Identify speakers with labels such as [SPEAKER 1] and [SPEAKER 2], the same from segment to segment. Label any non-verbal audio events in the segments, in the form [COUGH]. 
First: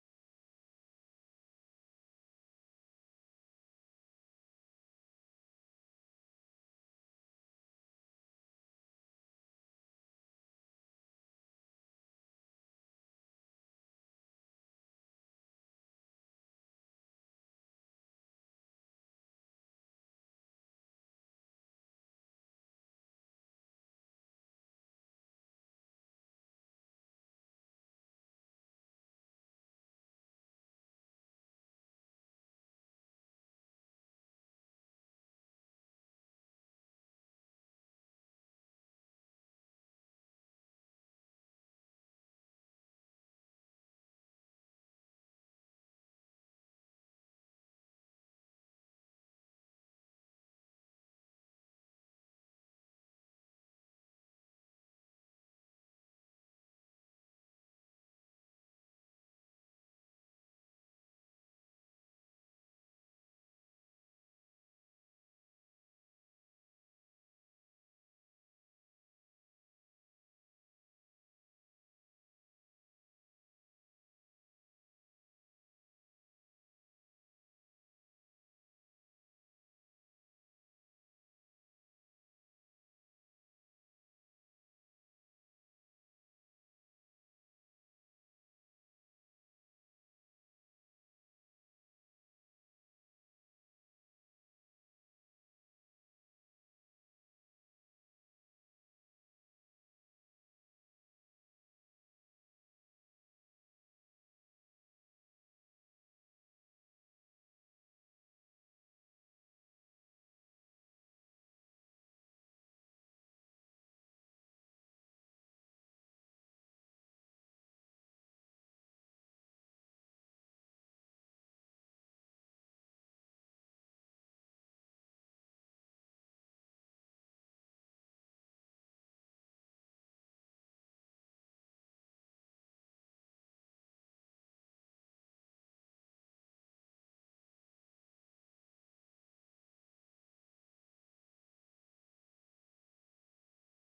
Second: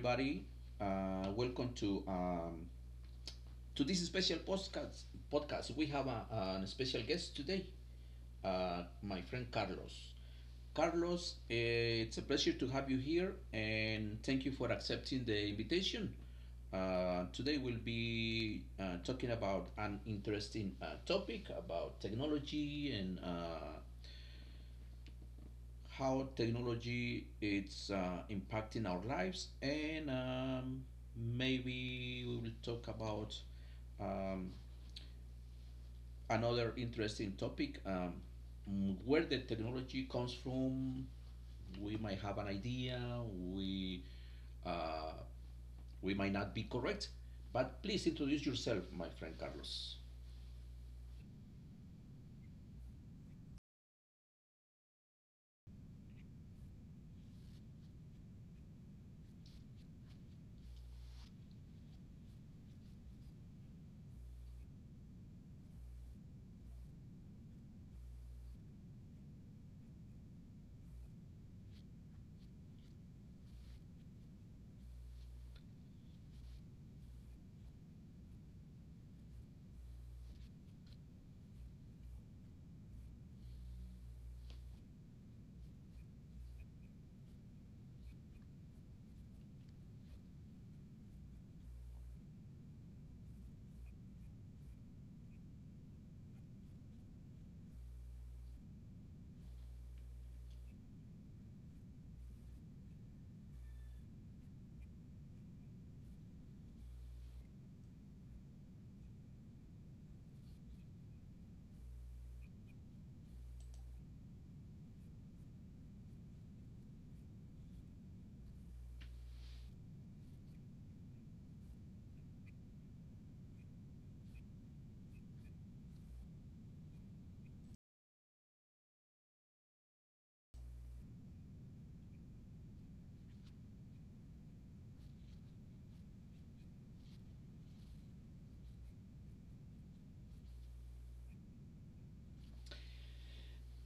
[SPEAKER 1] everybody. Welcome to this special podcast. Podcast. We have an special guest today, my friend Carlos. Carlos, it's a pleasure to have you here, and thank you for accepting the invitation. Today we'll be talking about an interesting topic about technology and how technology is impacting our lives, and maybe we will talk about um, another interesting topic where the technology comes from. We might have an idea, we, uh, we might not be correct, but please introduce yourself, my friend Carlos.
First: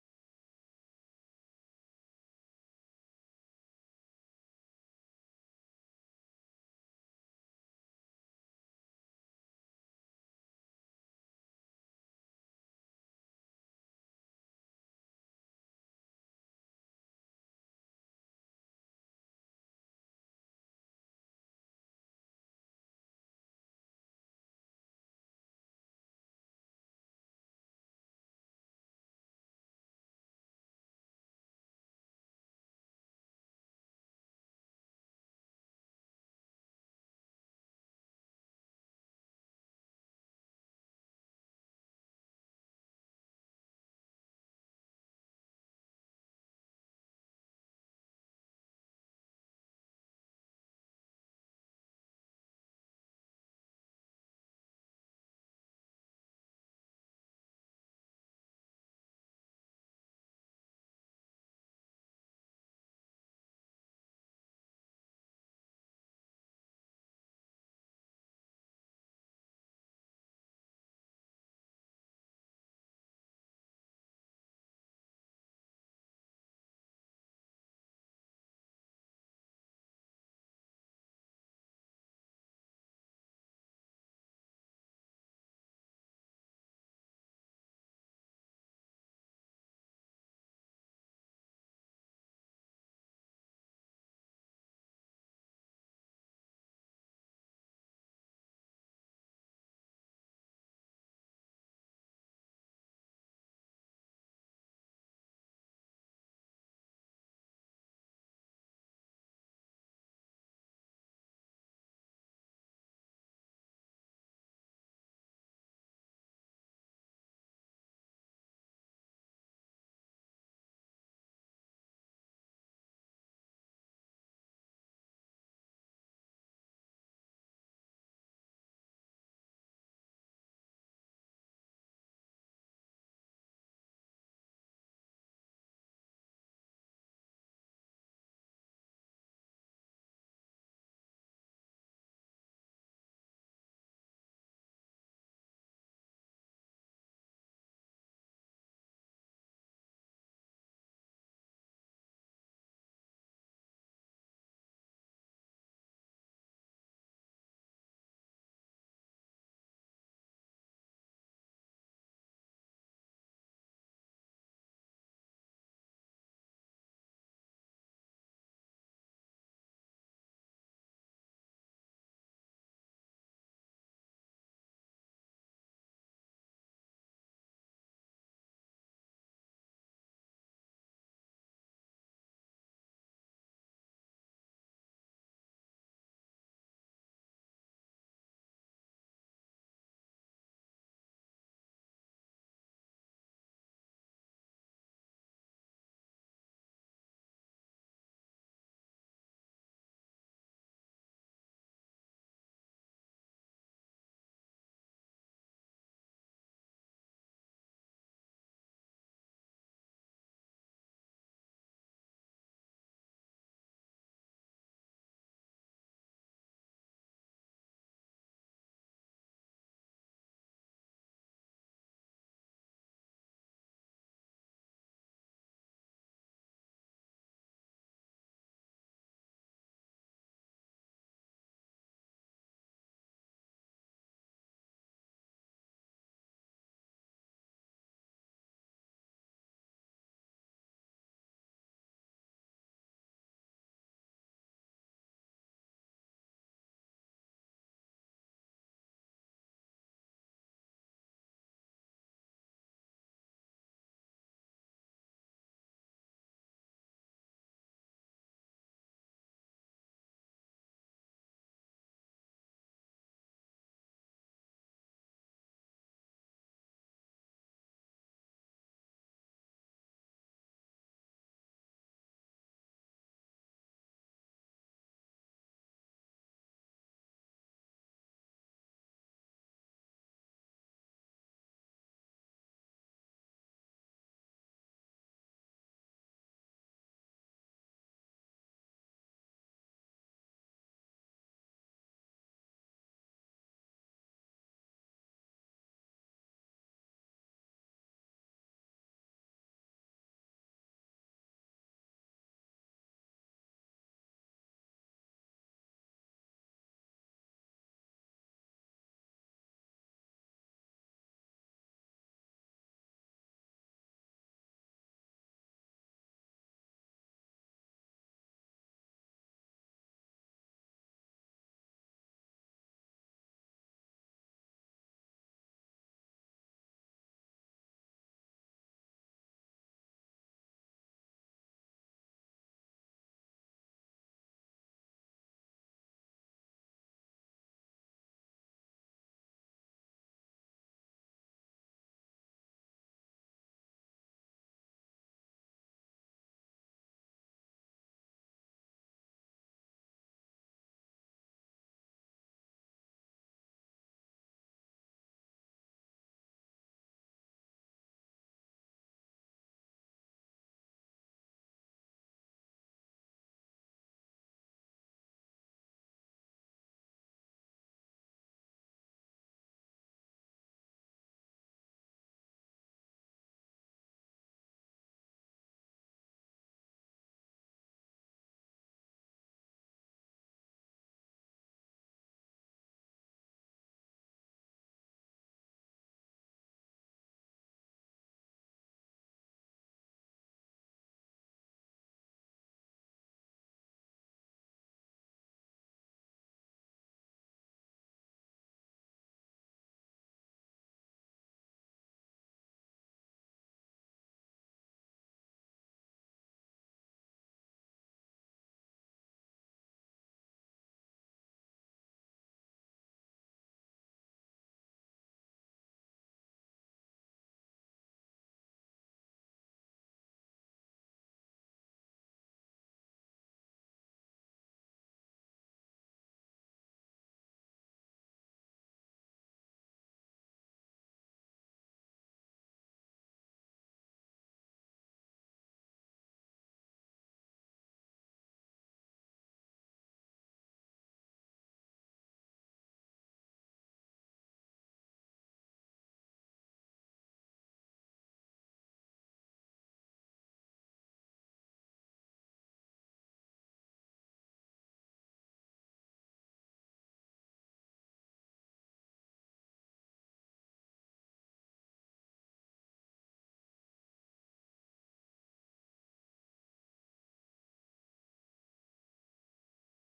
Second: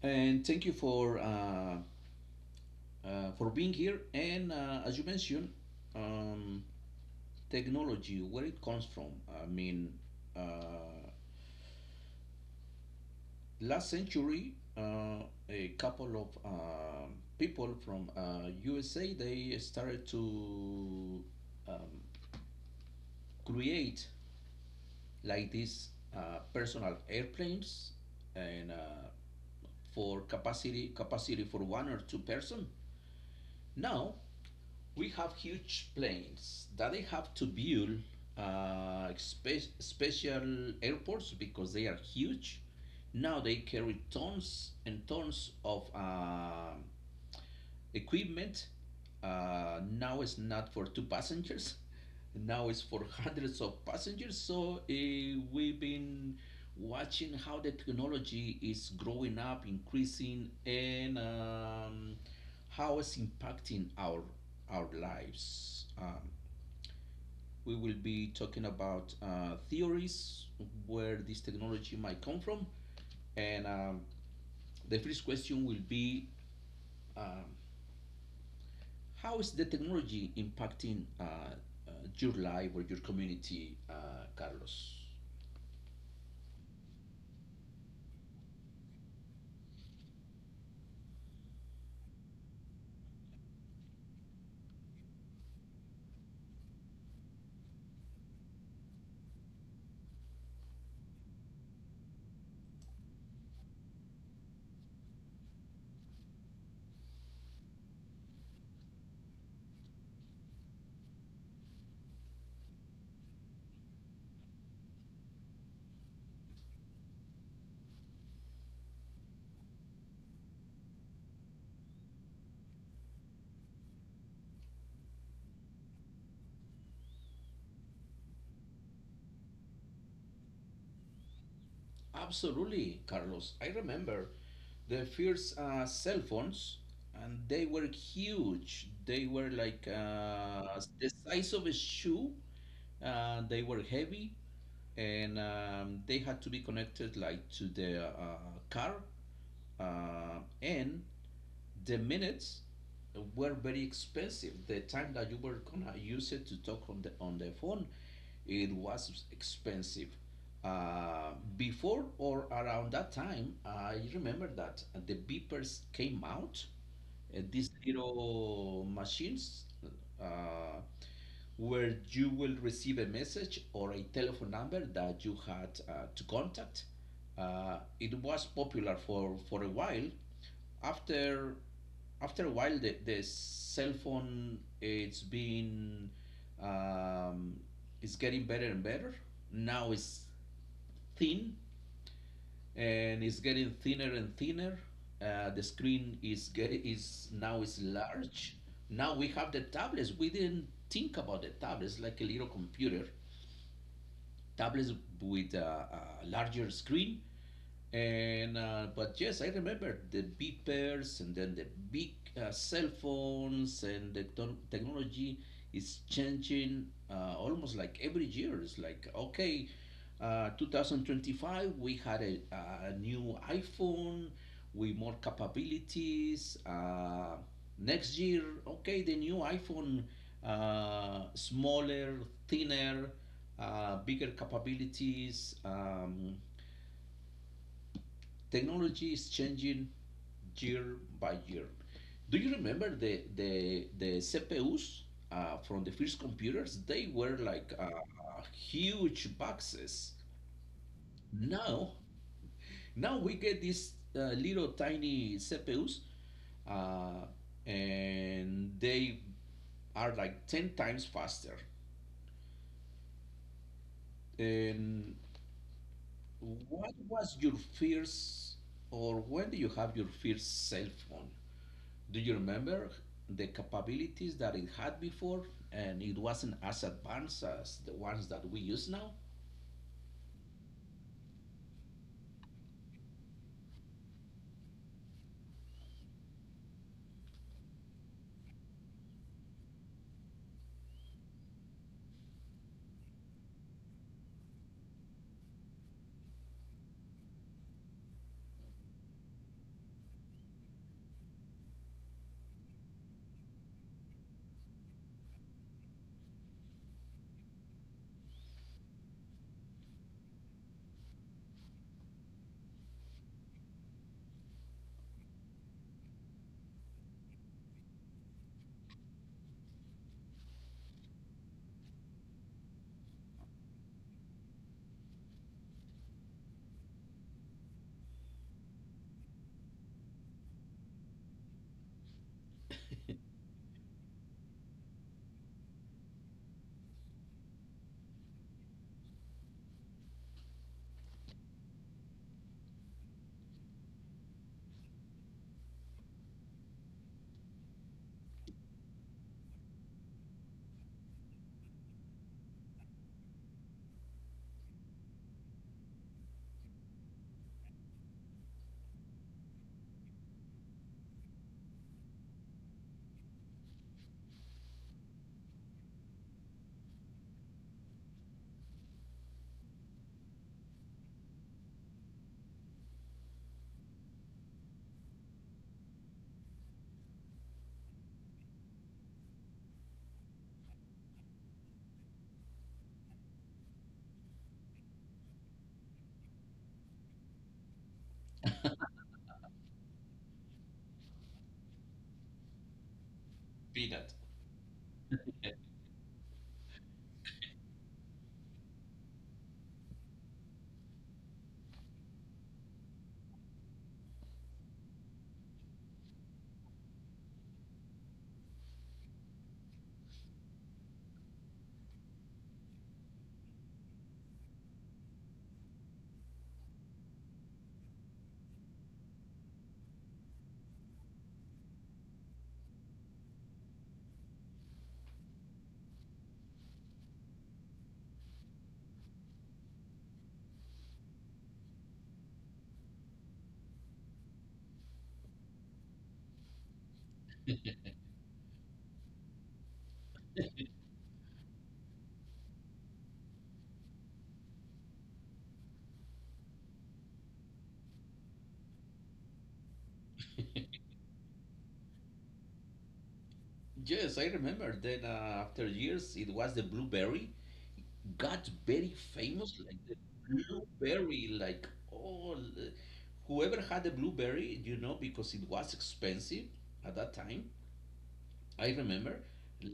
[SPEAKER 1] And thank you for being here. And as you mentioned, um, technology, where it comes from. I mean, uh, last century, a couple of people from USA, they started to um, create like these personal airplanes and for capacity for one or two person. Now we have huge planes that they have to build special airports because they are huge. Now they carry tons and tons of equipment. Now it's not for two passengers, now it's for hundreds of passengers. So we've been watching how the technology is growing up, increasing, and how it's impacting our lives. We will be talking about theories where this technology might come from, and the first question will be. Um, how is the technology impacting uh, your life or your community, Carlos? Absolutely, Carlos. I remember the first cell phones, and they were huge. They were like the size of a shoe. They were heavy, and they had to be connected like to the car. And the minutes were very expensive. The time that you were gonna use it to talk on the phone, it was expensive. Before or around that time, I remember that the beepers came out, these little machines uh, where you will receive a message or a telephone number that you had to contact. It was popular for a while. After After a while, the cell phone it's been um, it's getting better and better. Now it's thin and it's getting thinner and thinner. The screen is get, is now is large. Now we have the tablets. We didn't think about the tablets like a little computer. Tablets with a larger screen and but yes, I remember the beepers and then the big cell phones and the technology is changing almost like every year. It's like okay, 2025 we had a new iPhone with more capabilities. Next year, okay, the new iPhone, smaller, thinner, bigger capabilities. Technology is changing year by year. Do you remember the CPUs from the first computers? They were like huge boxes. Now, Now we get these little tiny CPUs, uh, and they are like ten times faster. And what was your first, or when do you have your first cell phone? Do you remember the capabilities that it had before? And it wasn't as advanced as the ones that we use now? Peanut. Yes, I remember. Then after years, it was the blueberry got very famous, like the blueberry, like all whoever had the blueberry, you know, because it was expensive at that time. I remember,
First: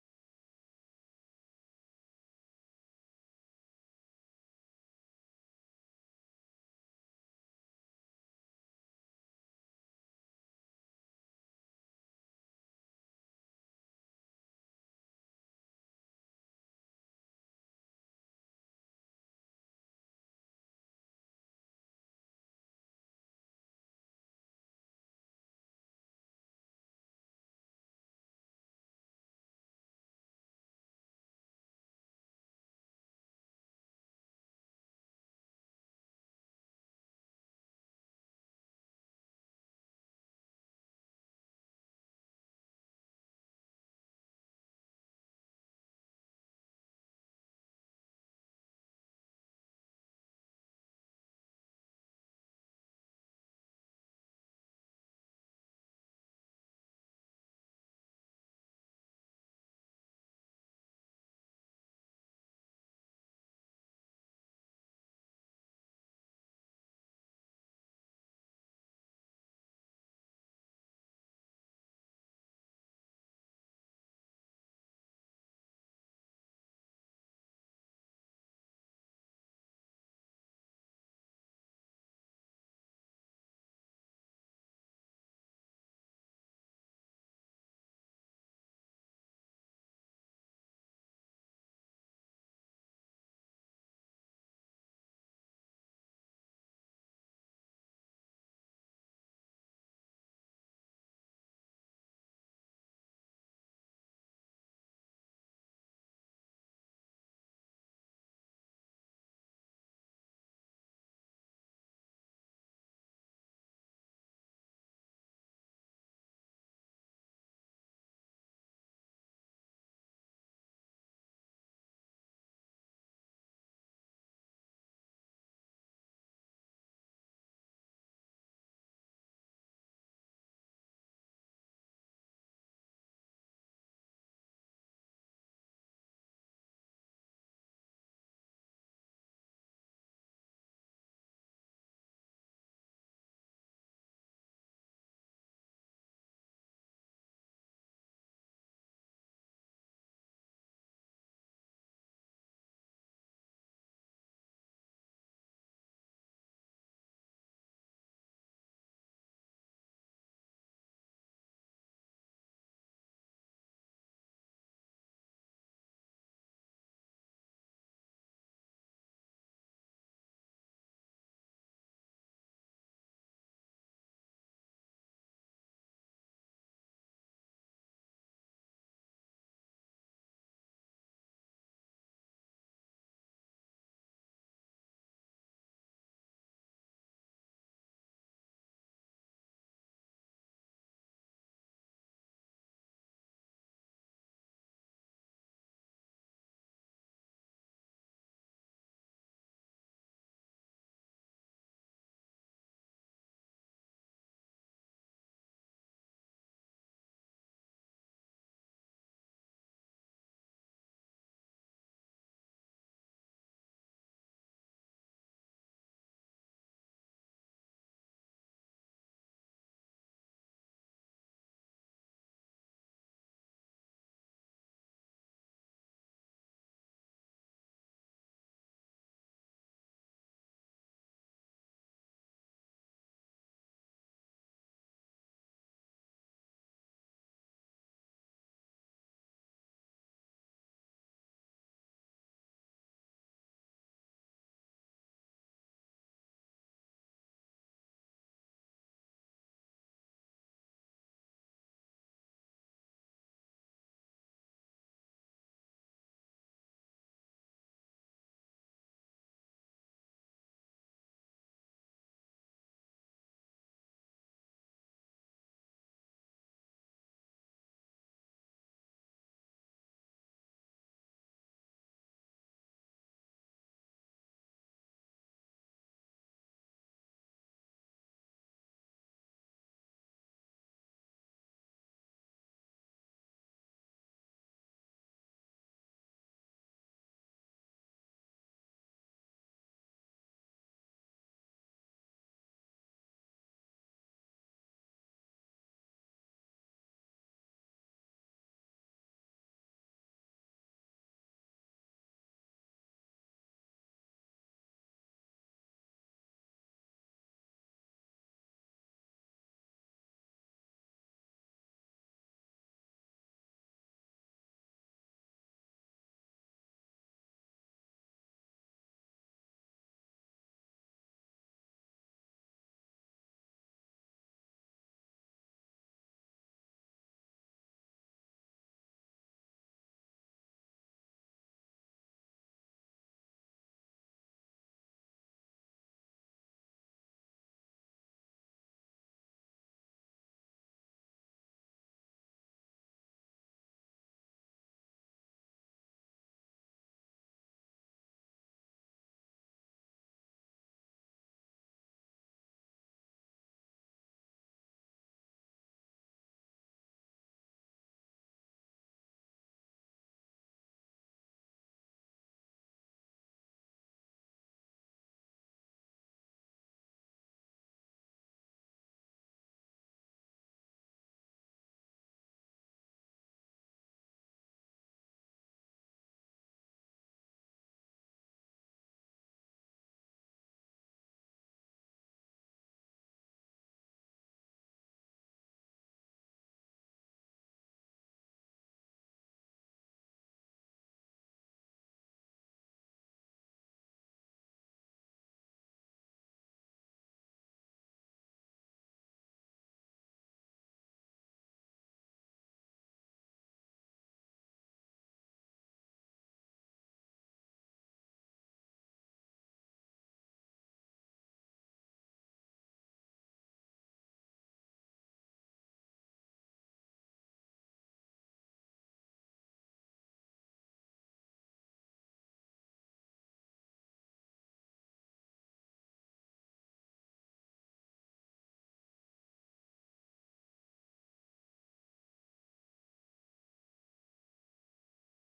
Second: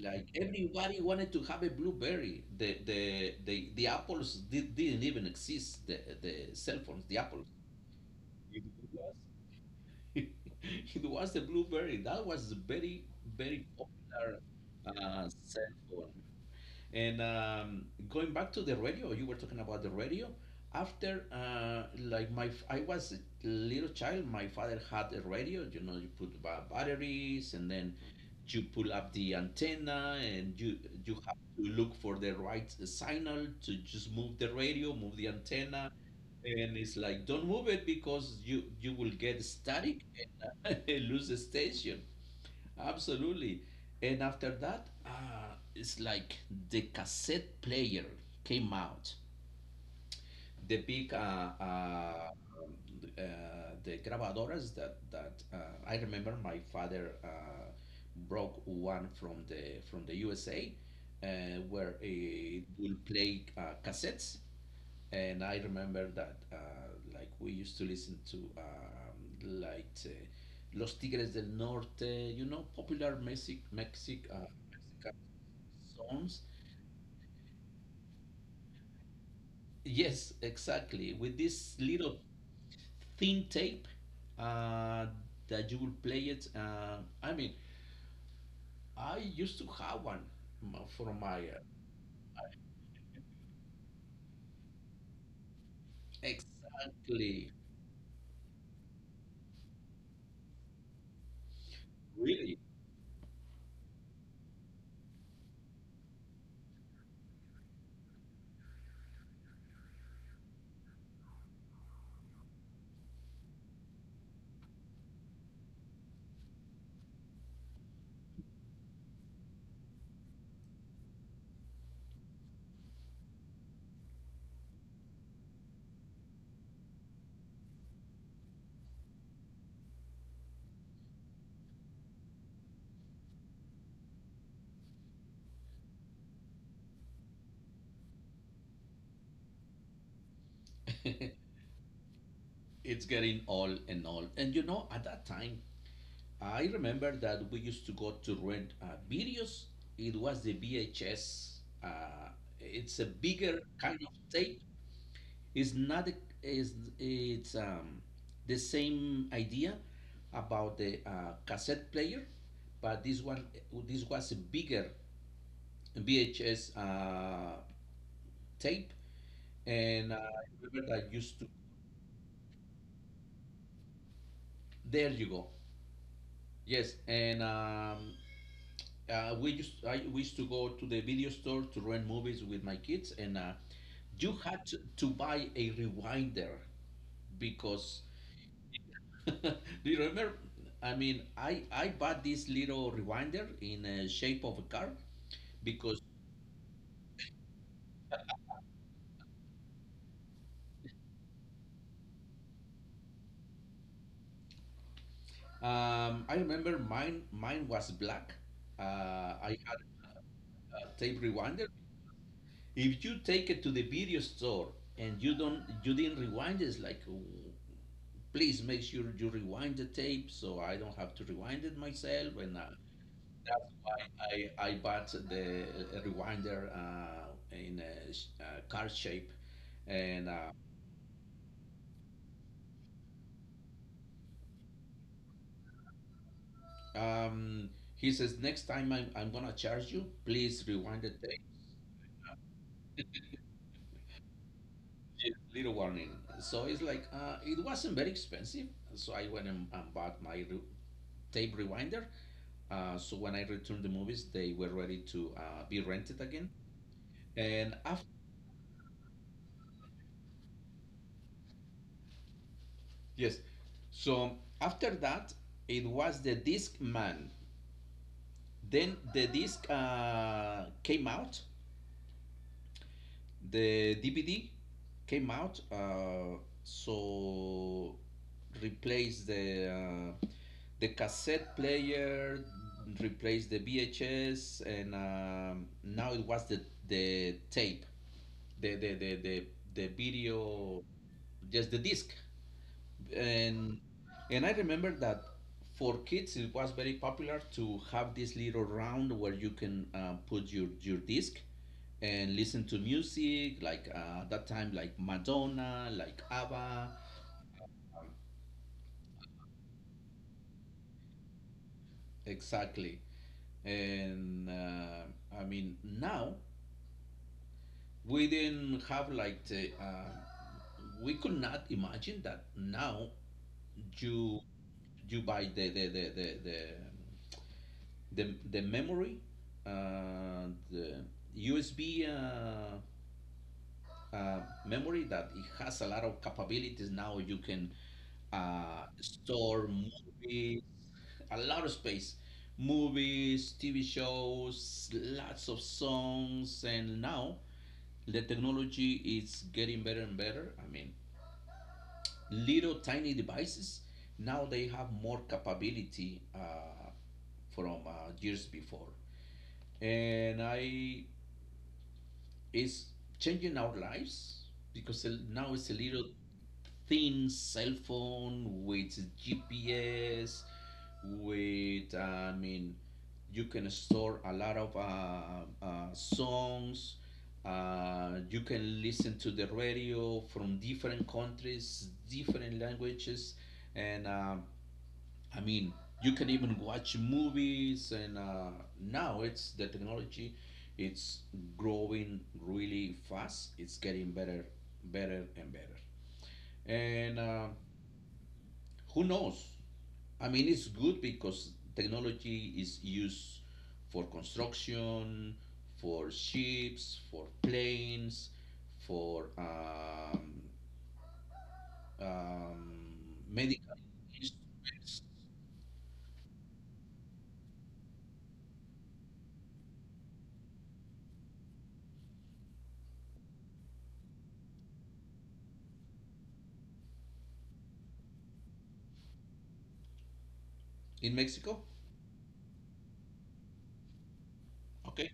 [SPEAKER 1] like everybody wanted to have a blueberry. The apples didn't even exist. The cell phones, the apples. It was [LAUGHS] it was the blueberry. That was very popular cell phone. And going back to the radio, you were talking about the radio. After, like I was a little child. My father had a radio. You know, you put batteries, and then you pull up the antenna, and you have to look for the right signal to just move the radio, move the antenna, and it's like don't move it because you will get static and [LAUGHS] lose the station. Absolutely. And after that, it's like the cassette player came out. The big the grabadoras that I remember my father broke one from the USA, uh, where it will play cassettes, and I remember that like we used to listen to like Los Tigres del Norte, you know, popular Mexican songs. Yes, exactly. With this little thin tape uh, that you will play it. I mean, I used to have one for my exactly really. [LAUGHS] It's getting old and old, and you know, at that time I remember that we used to go to rent videos. It was the VHS. Uh, it's a bigger kind of tape. It's not a, it's, it's the same idea about the cassette player, but this was a bigger VHS tape, and I remember that used to. There you go. Yes, and we used I used to go to the video store to rent movies with my kids, and you had to buy a rewinder because [LAUGHS] do you remember? I mean, I bought this little rewinder in a shape of a car because I remember mine was black. I had a tape rewinder. If you take it to the video store and you didn't rewind, it's like please make sure you rewind the tape so I don't have to rewind it myself. And that's why I bought the rewinder in a card shape. And um, he says, next time I'm going to charge you, please rewind the tape. Just little warning. So it's like, it wasn't very expensive. So I went and bought my tape rewinder. So when I returned the movies, they were ready to be rented again. And after. Yes. So after that, it was the disc man. Then the disc came out, the DVD came out, so replaced uh, the cassette player, replaced the VHS, and now it was the tape, the the the the, the video, just the disc. and and I remember that for kids it was very popular to have this little round where you can put your disc and listen to music like that time like Madonna, like ABBA, exactly. And I mean now we didn't have like the we could not imagine that now you you buy the memory, the USB uh, memory that it has a lot of capabilities now. You can store movies, a lot of space, movies, TV shows, lots of songs, and now the technology is getting better and better. I mean, little tiny devices now they have more capability from years before, and I it's changing our lives because now it's a little thin cell phone with GPS, with I mean, you can store a lot of songs. You can listen to the radio from different countries, different languages, and I mean, you can even watch movies, and now it's the technology. It's growing really fast. It's getting better, better and better. And who knows? I mean, it's good because technology is used for construction, for ships, for planes, for um, medical instruments in Mexico. Okay.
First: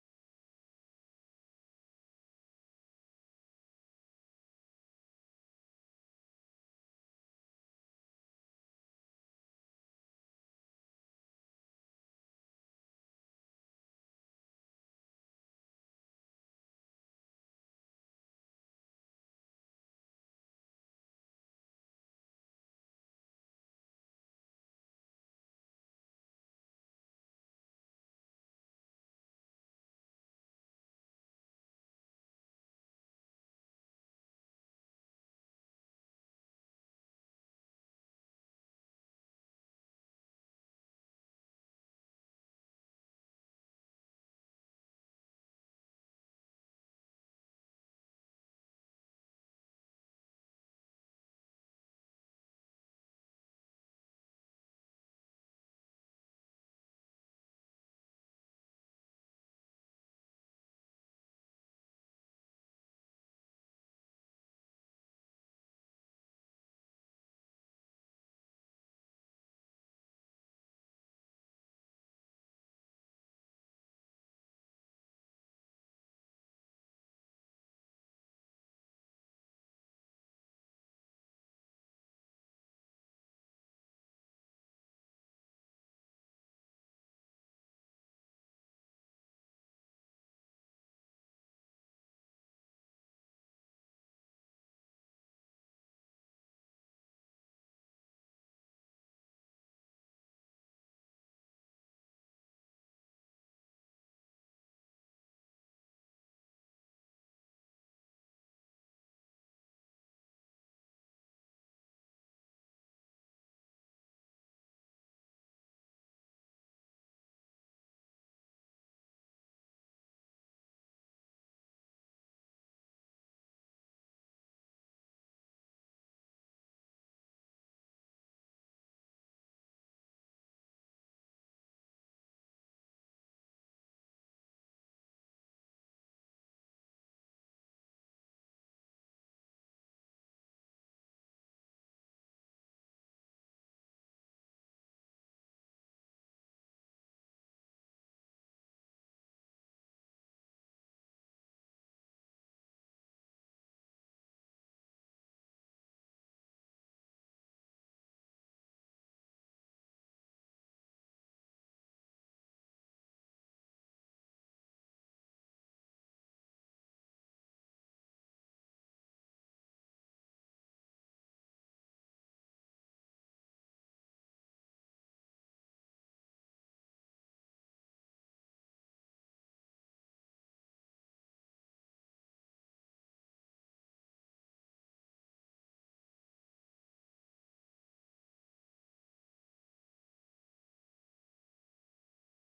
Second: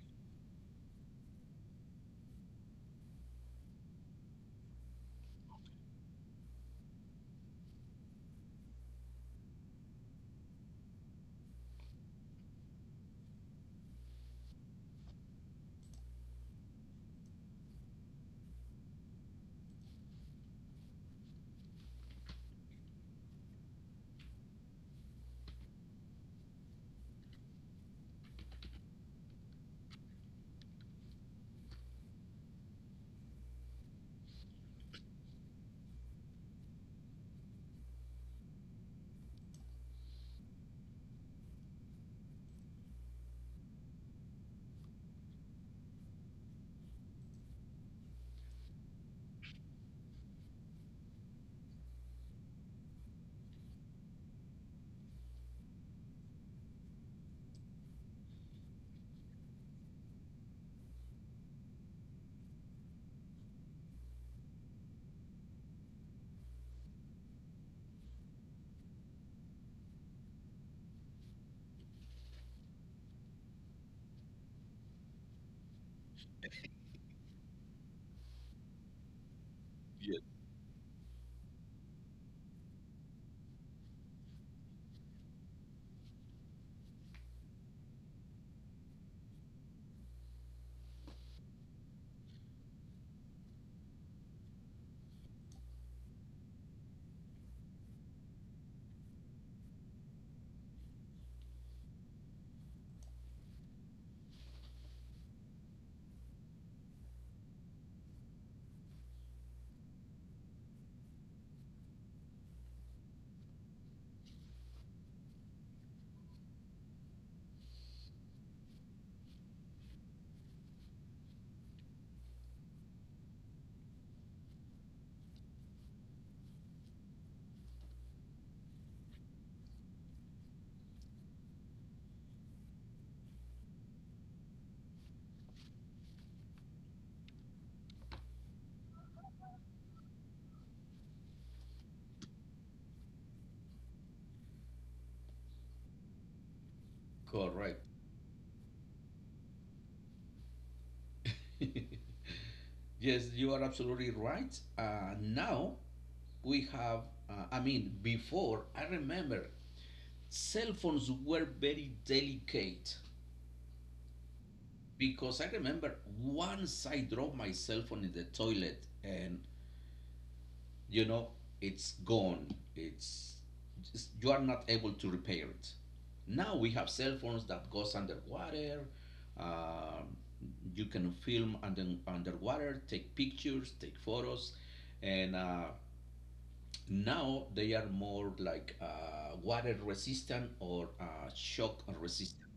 [SPEAKER 1] Yes. Correct. [LAUGHS] Yes, you are absolutely right. Now we have, I mean, before I remember cell phones were very delicate because I remember once I dropped my cell phone in the toilet and you know it's gone, it's just, you are not able to repair it. Now we have cell phones that goes underwater. uh, you can film underwater, take pictures, take photos. And now they are more like water resistant or shock resistant.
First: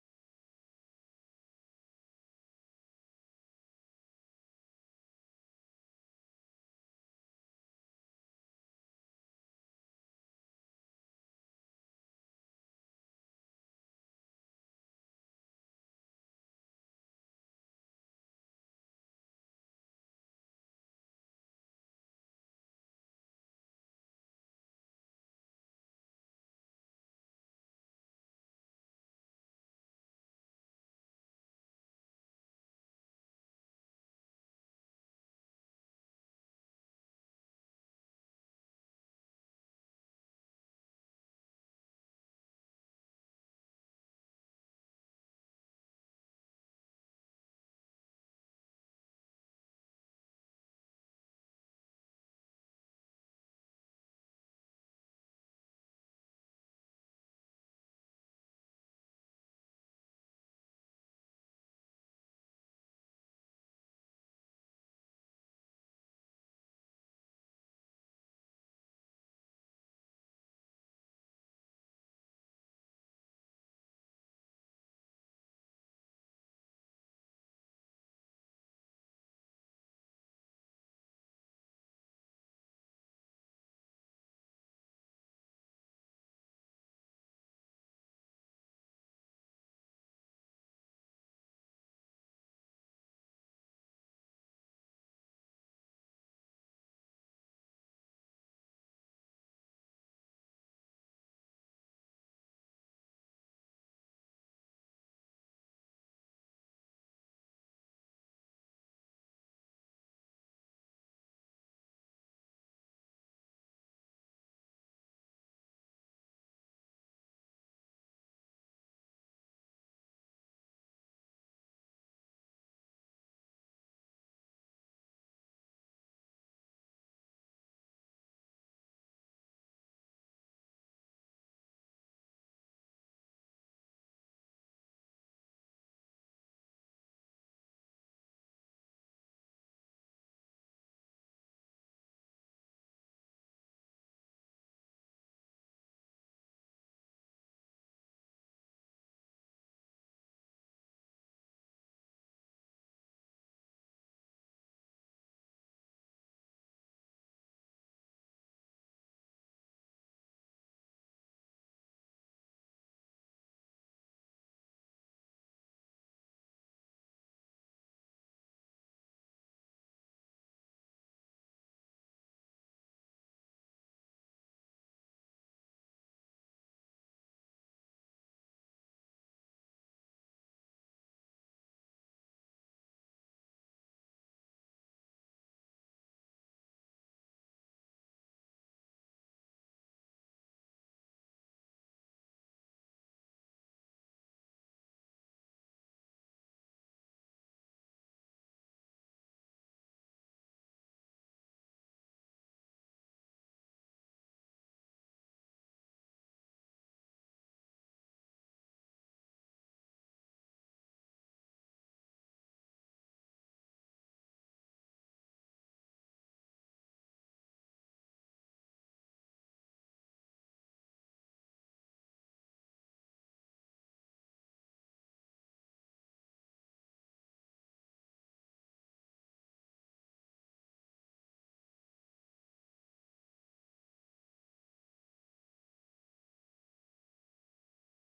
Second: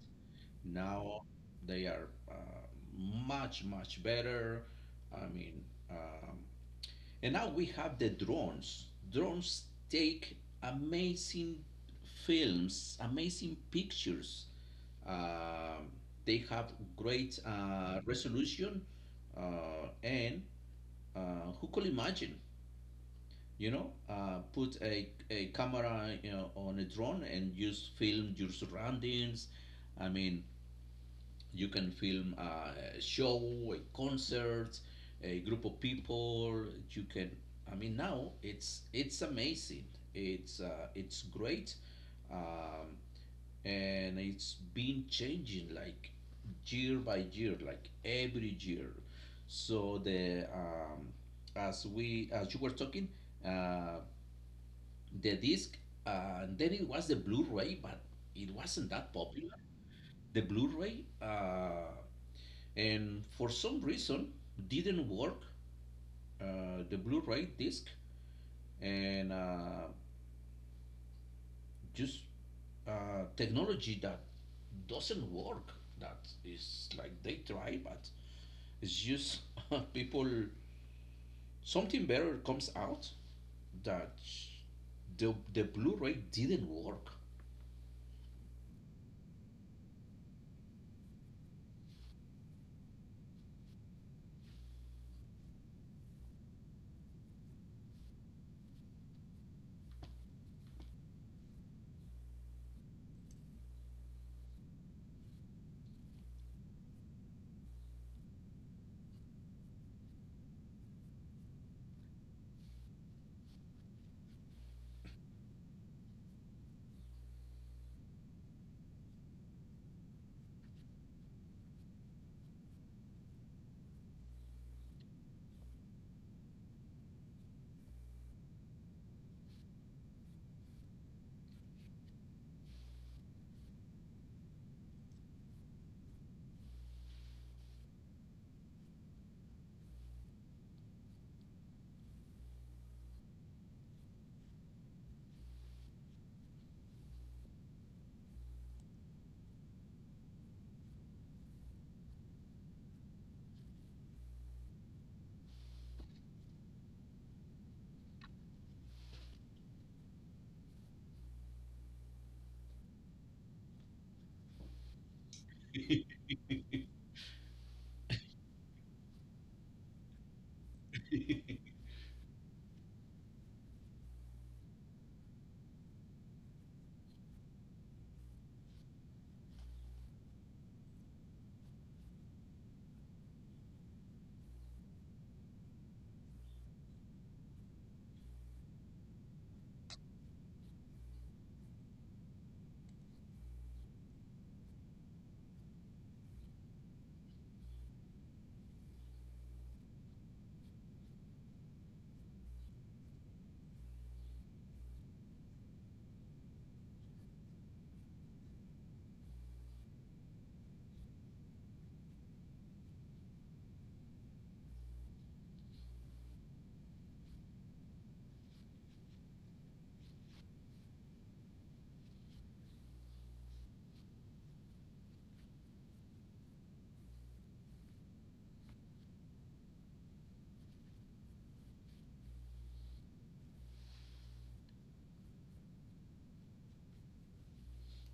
[SPEAKER 1] Now they are much better. I mean, um, and now we have the drones. Drones take amazing films, amazing pictures. Uh, they have great resolution, and uh, who could imagine? You know, put a camera, you know, on a drone and just film your surroundings. I mean, you can film a show, a concert, a group of people. You can. I mean, now it's amazing. It's great, um, and it's been changing like year by year, like every year. So the as you were talking, uh, the disc, and then it was the Blu-ray, but it wasn't that popular. The Blu-ray. And for some reason didn't work, the blu-ray disc, and just technology that doesn't work, that is like they try but it's just [LAUGHS] people, something better comes out, that the blu-ray didn't work. [LAUGHS]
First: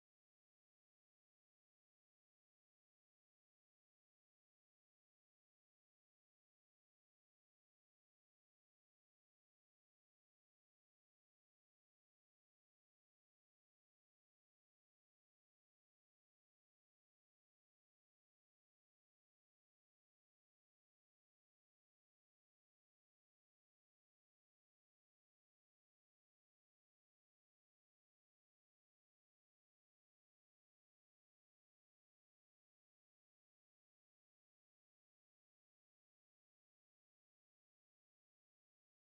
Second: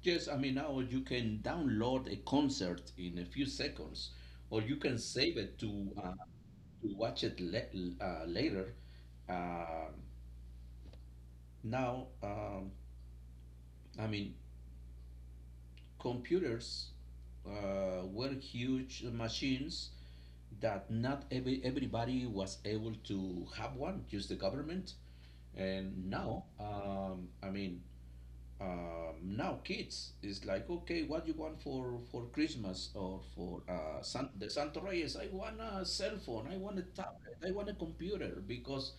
[SPEAKER 1] Yes, I mean, now you can download a concert in a few seconds, or you can save it to watch it later. Um Now, I mean, computers were huge machines that not every everybody was able to have one, just the government. And now, I mean, now kids is like, okay, what you want for Christmas, or for the Santo Reyes. I want a cell phone, I want a tablet, I want a computer, because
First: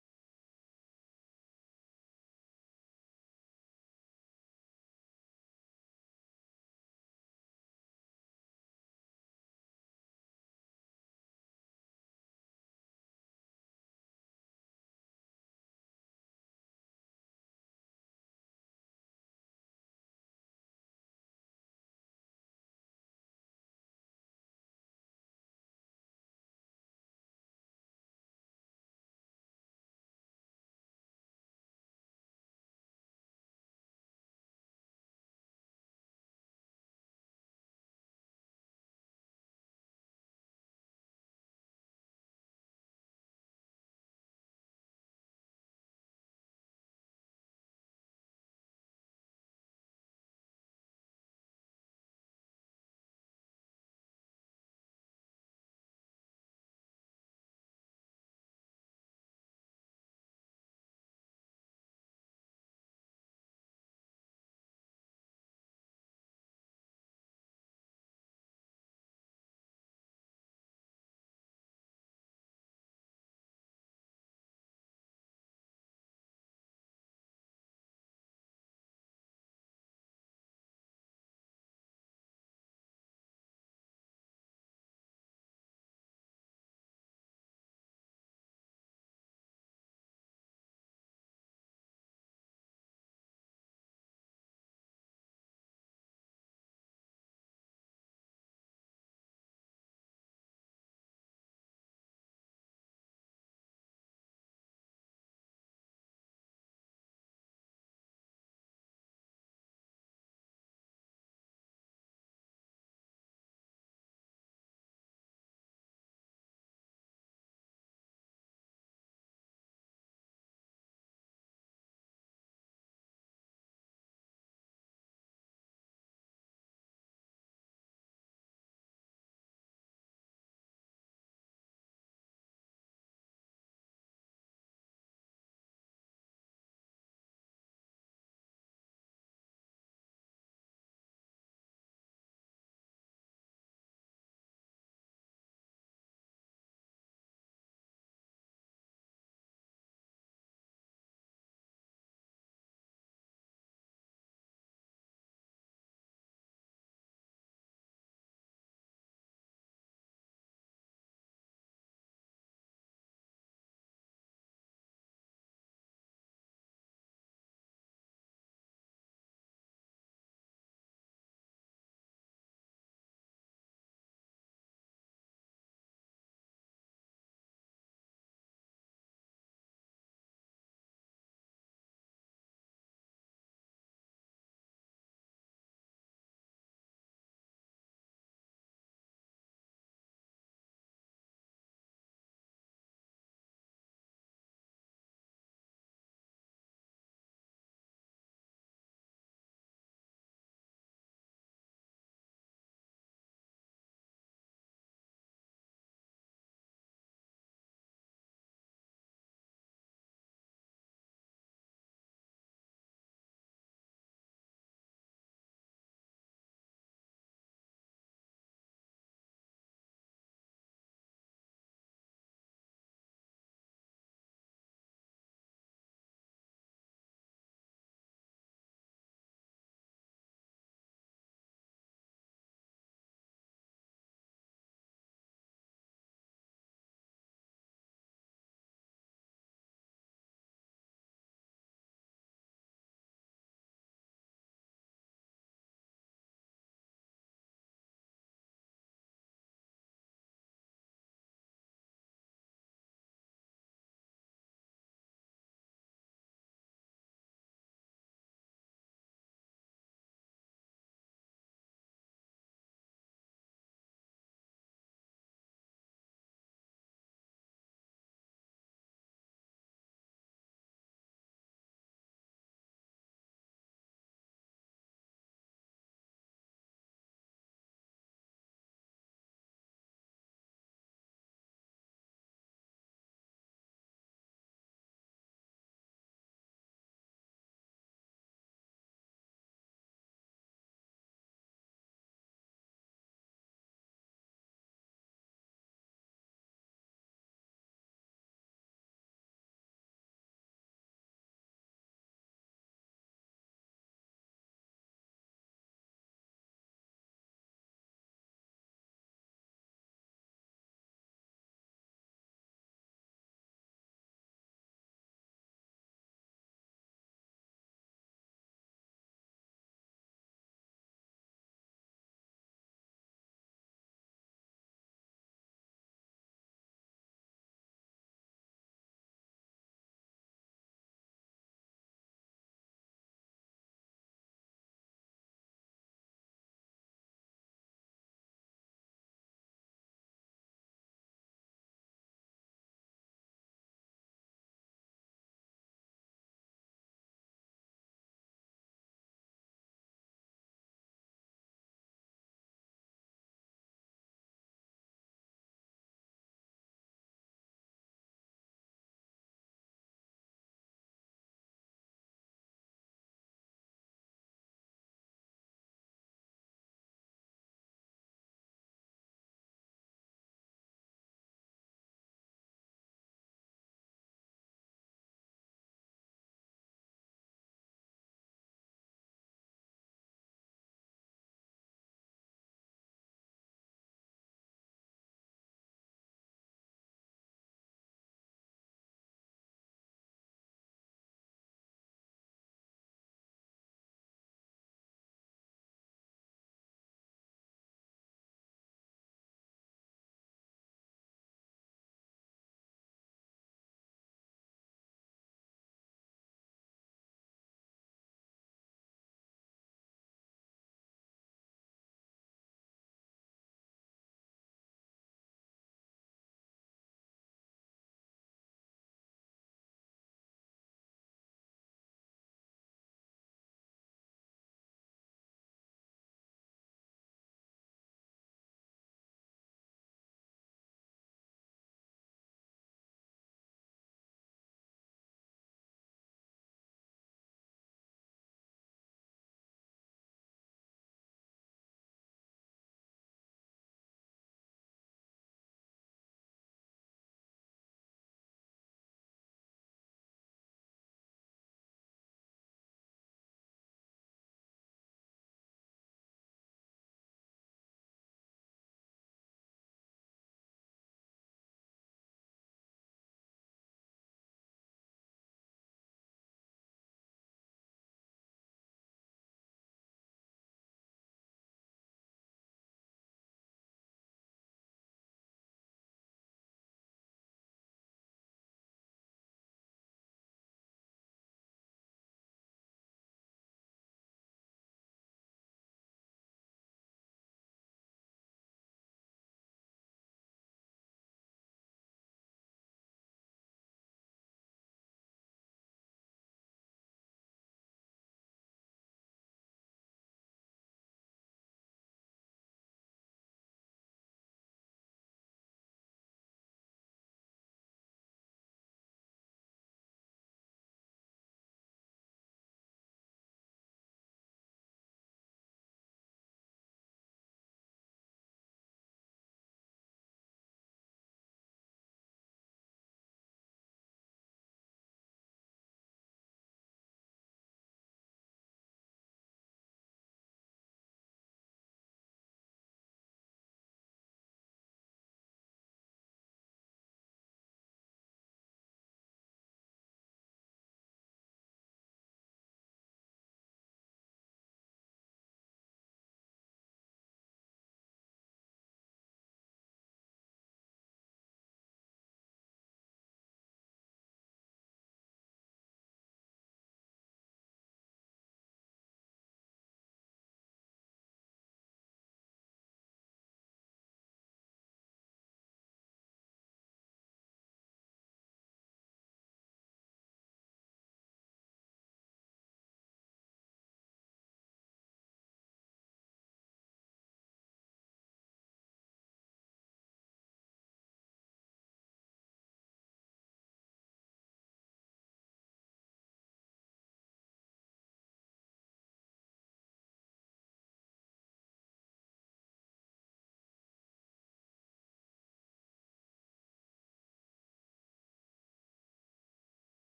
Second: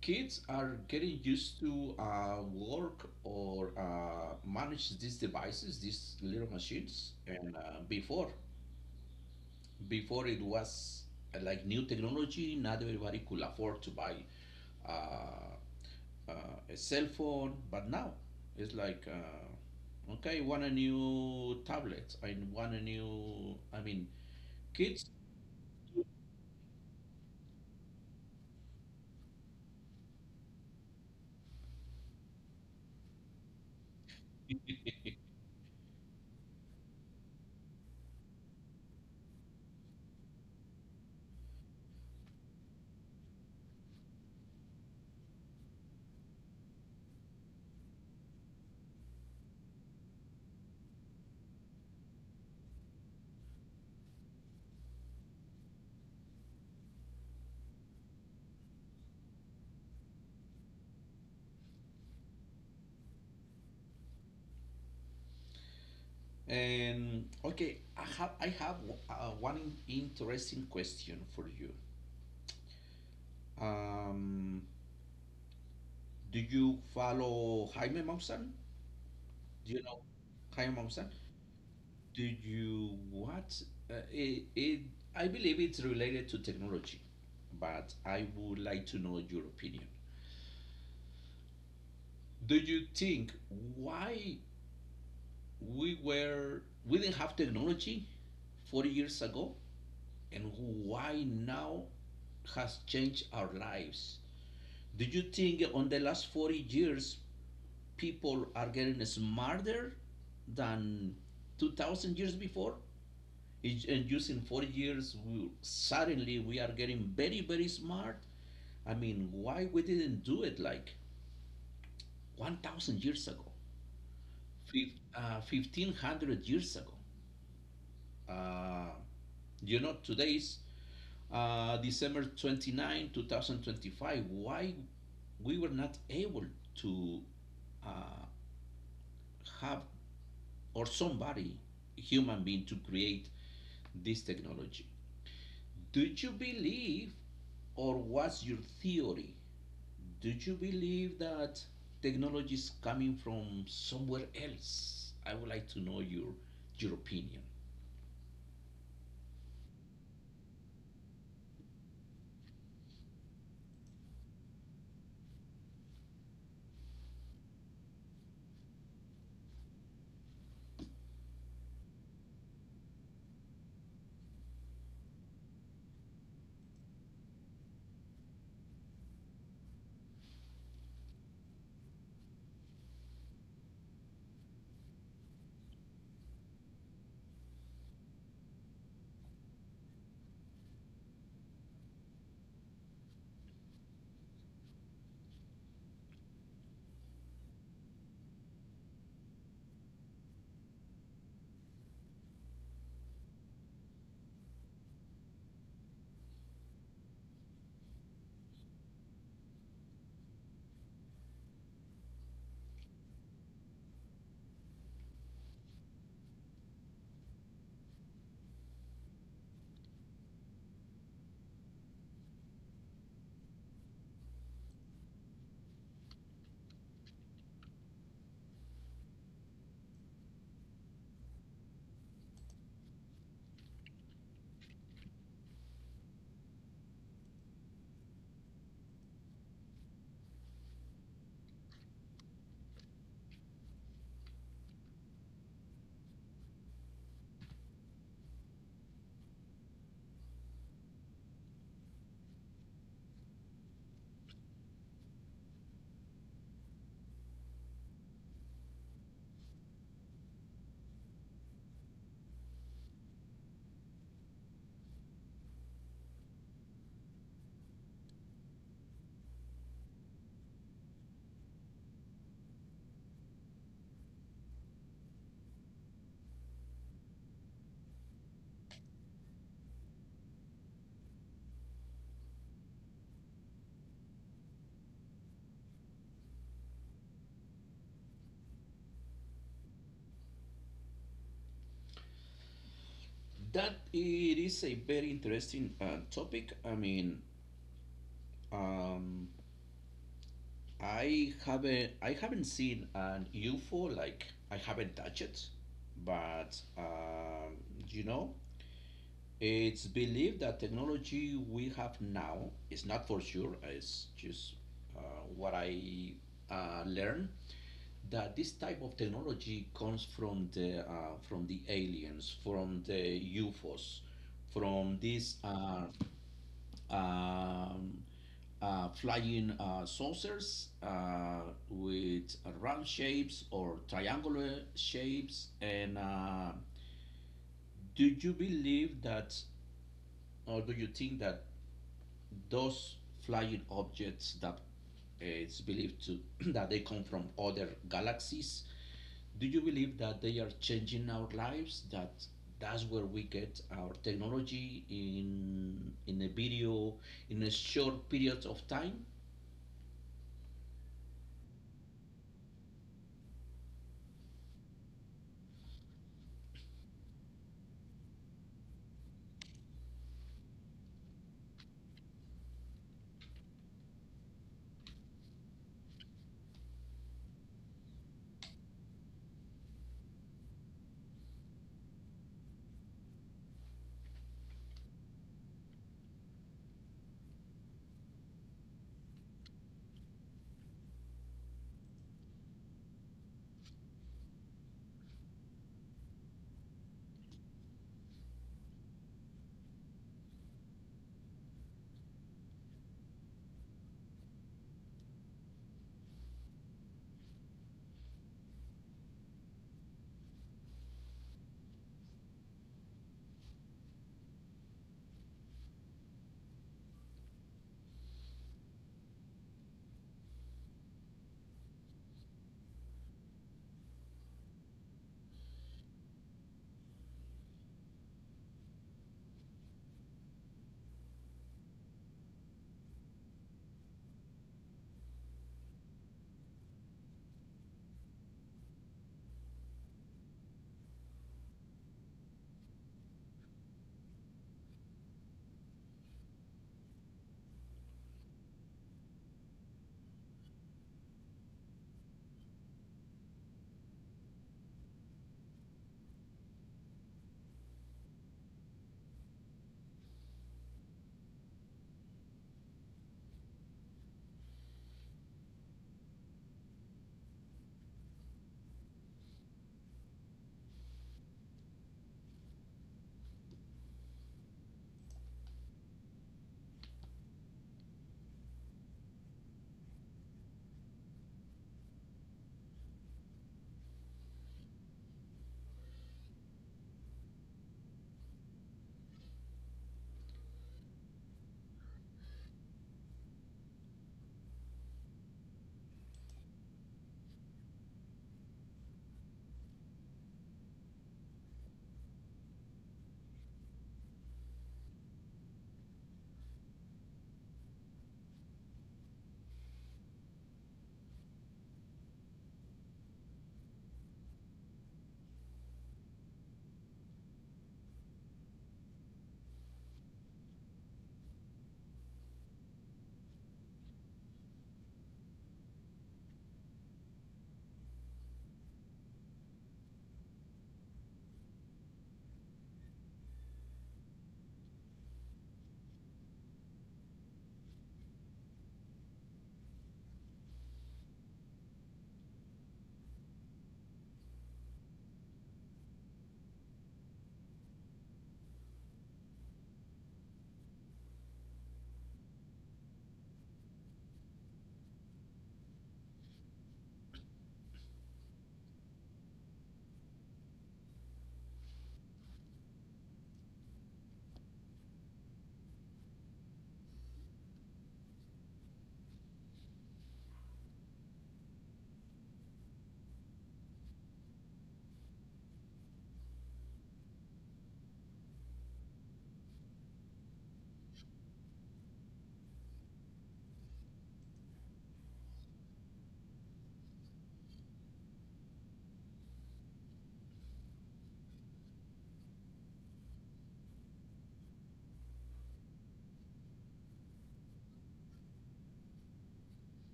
[SPEAKER 1] kids are getting used to work or manage these devices, these little machines. And before it was like new technology, not everybody could afford to buy uh, uh, a cell phone, but now it's like, okay, I want a new tablet. I want a new, I mean, kids. And okay, I have interesting question for you. Um, do you follow Jaime Maussan? Do you know Jaime Maussan? Do you what? It, it I believe it's related to technology, but I would like to know your opinion. Do you think, why we didn't have technology 40 years ago, and why now has changed our lives? Do you think, on the last 40 years, people are getting smarter than 2000 years before? Is- and using 40 years, suddenly we are getting very very smart. I mean, why we didn't do it like 1000 years ago, 1500 years ago? uh, you know, today's December 29 2025. Why we were not able to uh, have, or somebody, human being, to create this technology? Do you believe, or what's your theory? Do you believe that technology is coming from somewhere else? I would like to know your opinion. That it is a very interesting topic. I mean, um, I haven't seen an UFO, like I haven't touched it, but you know, it's believed that technology we have now is not for sure. It's just uh, what I learned, that this type of technology comes from the aliens, from the UFOs, from these um, flying saucers with round shapes or triangular shapes. And do you believe that, or do you think that those flying objects that it's believed to [CLEARS THROAT] that they come from other galaxies? Do you believe that they are changing our lives, that that's where we get our technology, in a video, in a short period of time?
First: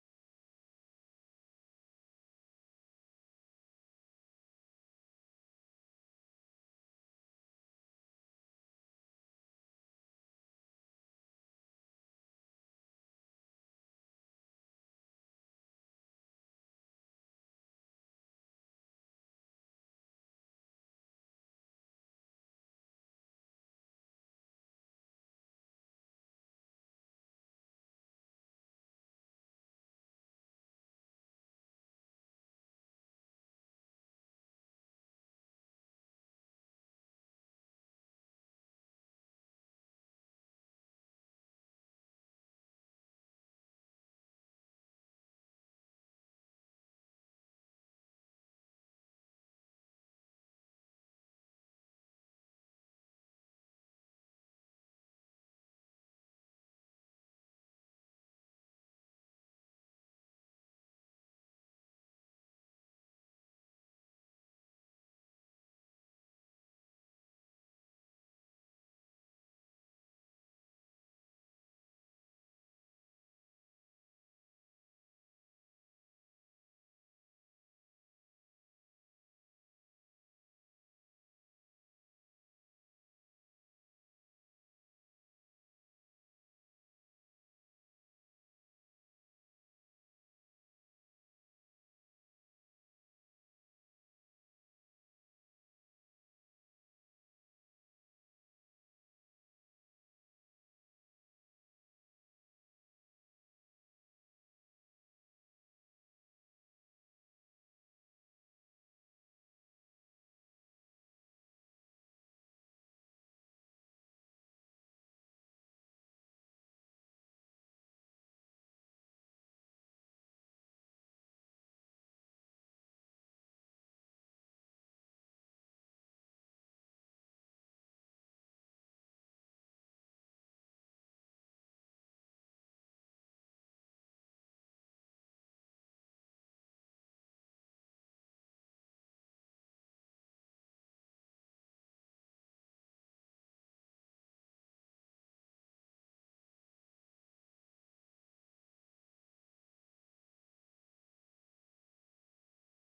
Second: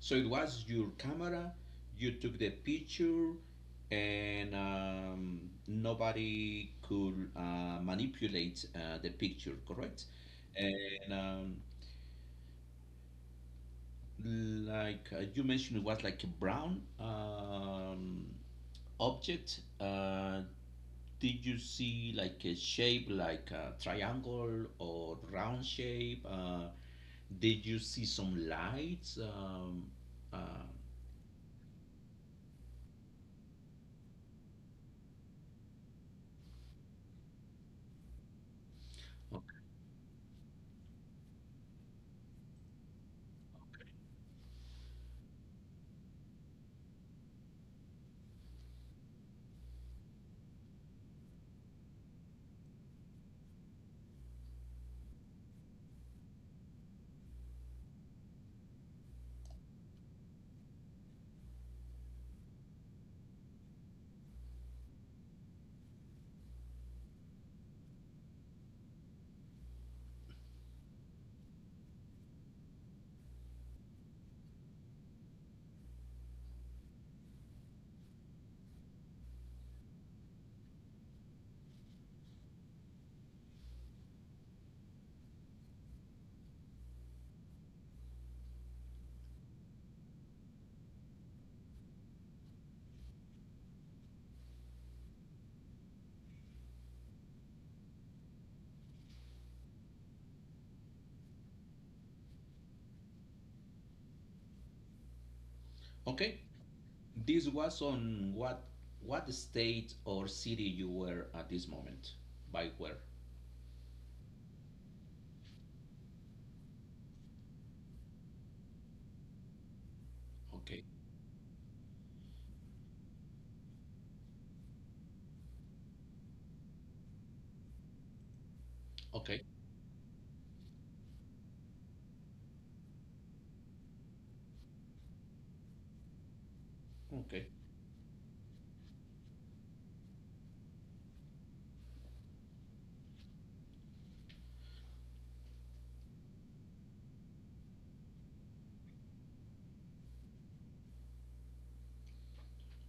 [SPEAKER 1] So it was your camera, you took the picture, and nobody could manipulate the picture, correct? And like you mentioned, it was like a brown object. Did you see like a shape, like a triangle or round shape? Did you see some lights? Uh, okay. Okay, this was on what state or city you were at this moment? By where? Okay, okay, okay,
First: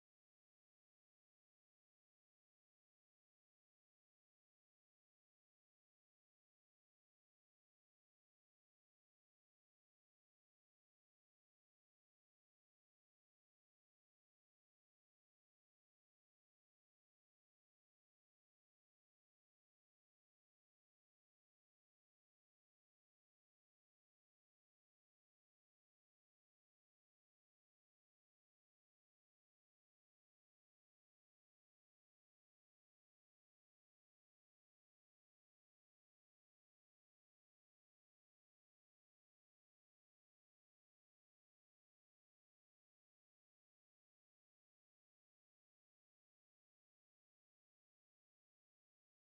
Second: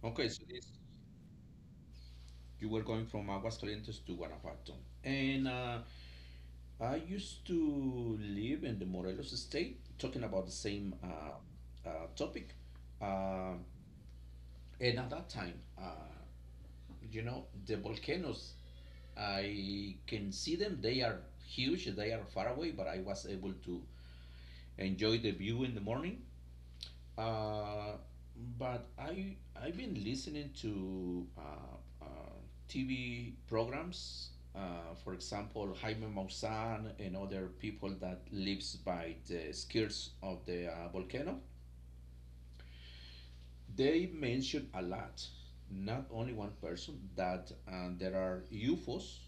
[SPEAKER 1] okay. So this you were going from Aguascalientes to Guanajuato. And I used to live in the Morelos state, talking about the same topic. Uh, and at that time, you know, the volcanoes, I can see them. They are huge, they are far away, but I was able to enjoy the view in the morning. Uh, but I've been listening to uh, TV programs. For example, Jaime Maussan and other people that lives by the skirts of the volcano. They mention a lot, not only one person, that there are UFOs,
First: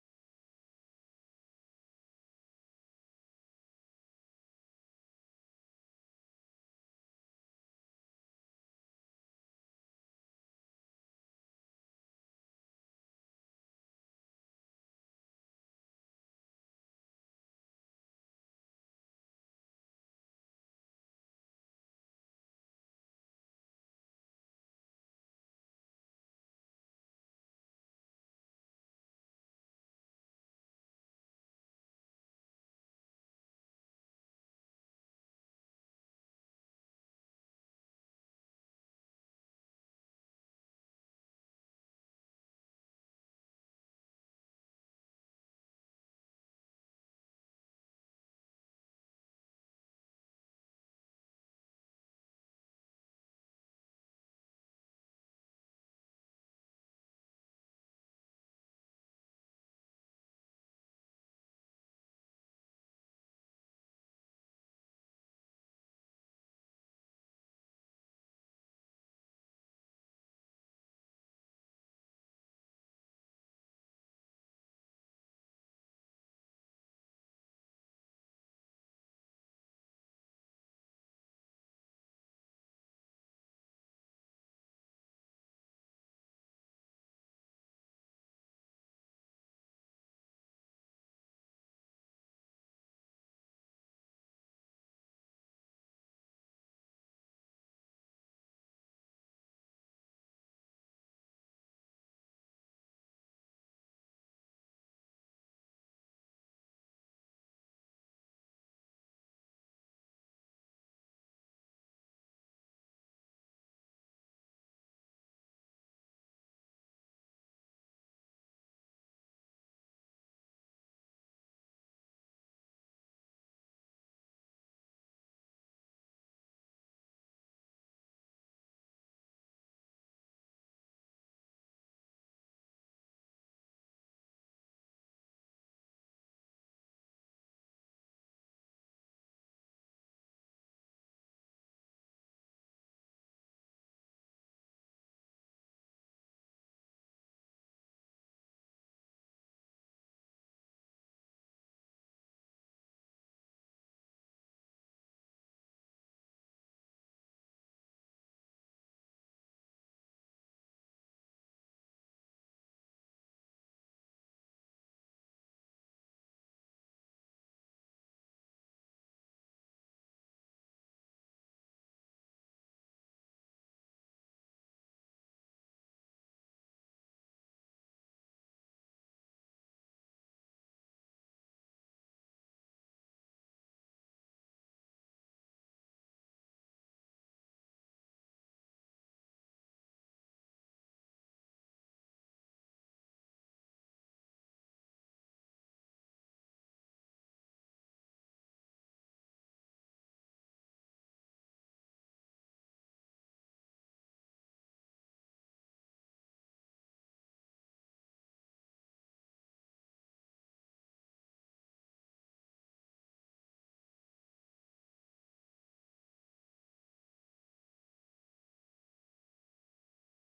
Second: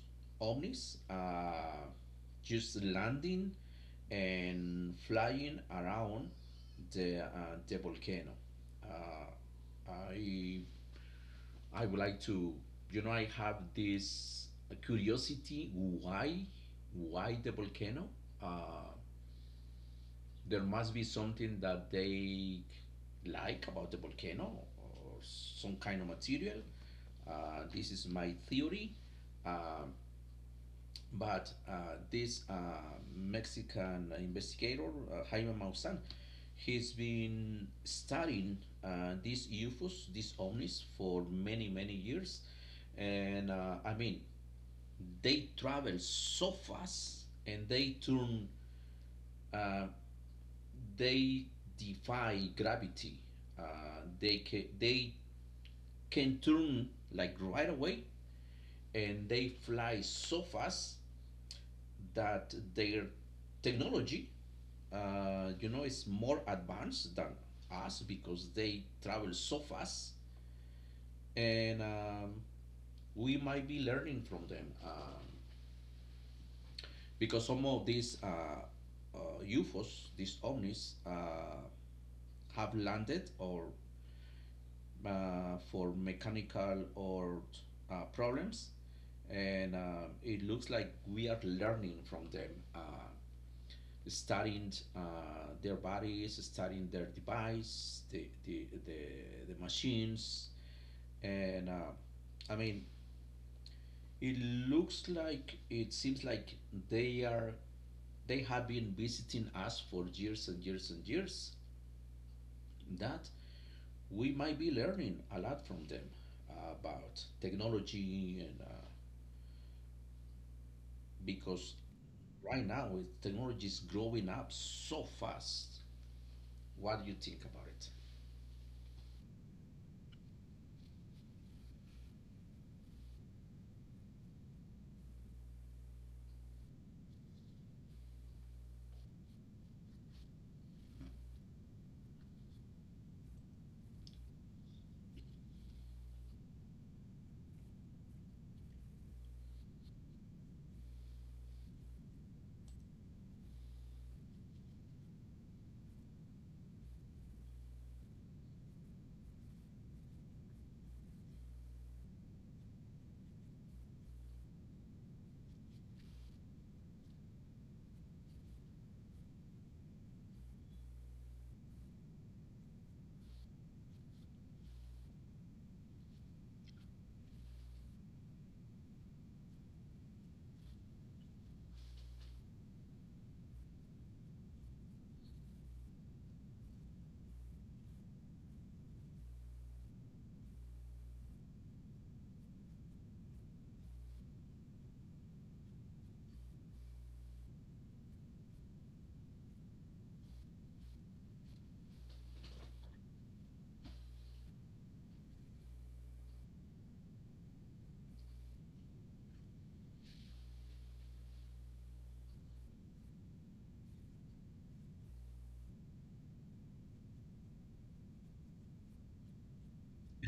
[SPEAKER 1] omnis, just landing and flying around the volcano. Uh, I I would like to, you know, I have this curiosity: why the volcano? Uh, there must be something that they like about the volcano, or some kind of material. This is my theory. Um, But this Mexican investigator, Jaime Maussan, he's been studying these UFOs, these omnis, for many, many years. And I mean, they travel so fast and they turn, uh, they defy gravity. Uh, they can turn like right away, and they fly so fast that their technology, you know, is more advanced than us, because they travel so fast, and we might be learning from them, because some of these uh, UFOs, these omnis, have landed, or for mechanical or problems, and it looks like we are learning from them. Studying their bodies, studying their device, the machines, and I mean, it it seems like they are they have been visiting us for years and years and years. That we might be learning a lot from them, uh, about technology, and because right now technology is growing up so fast. What do you think about it?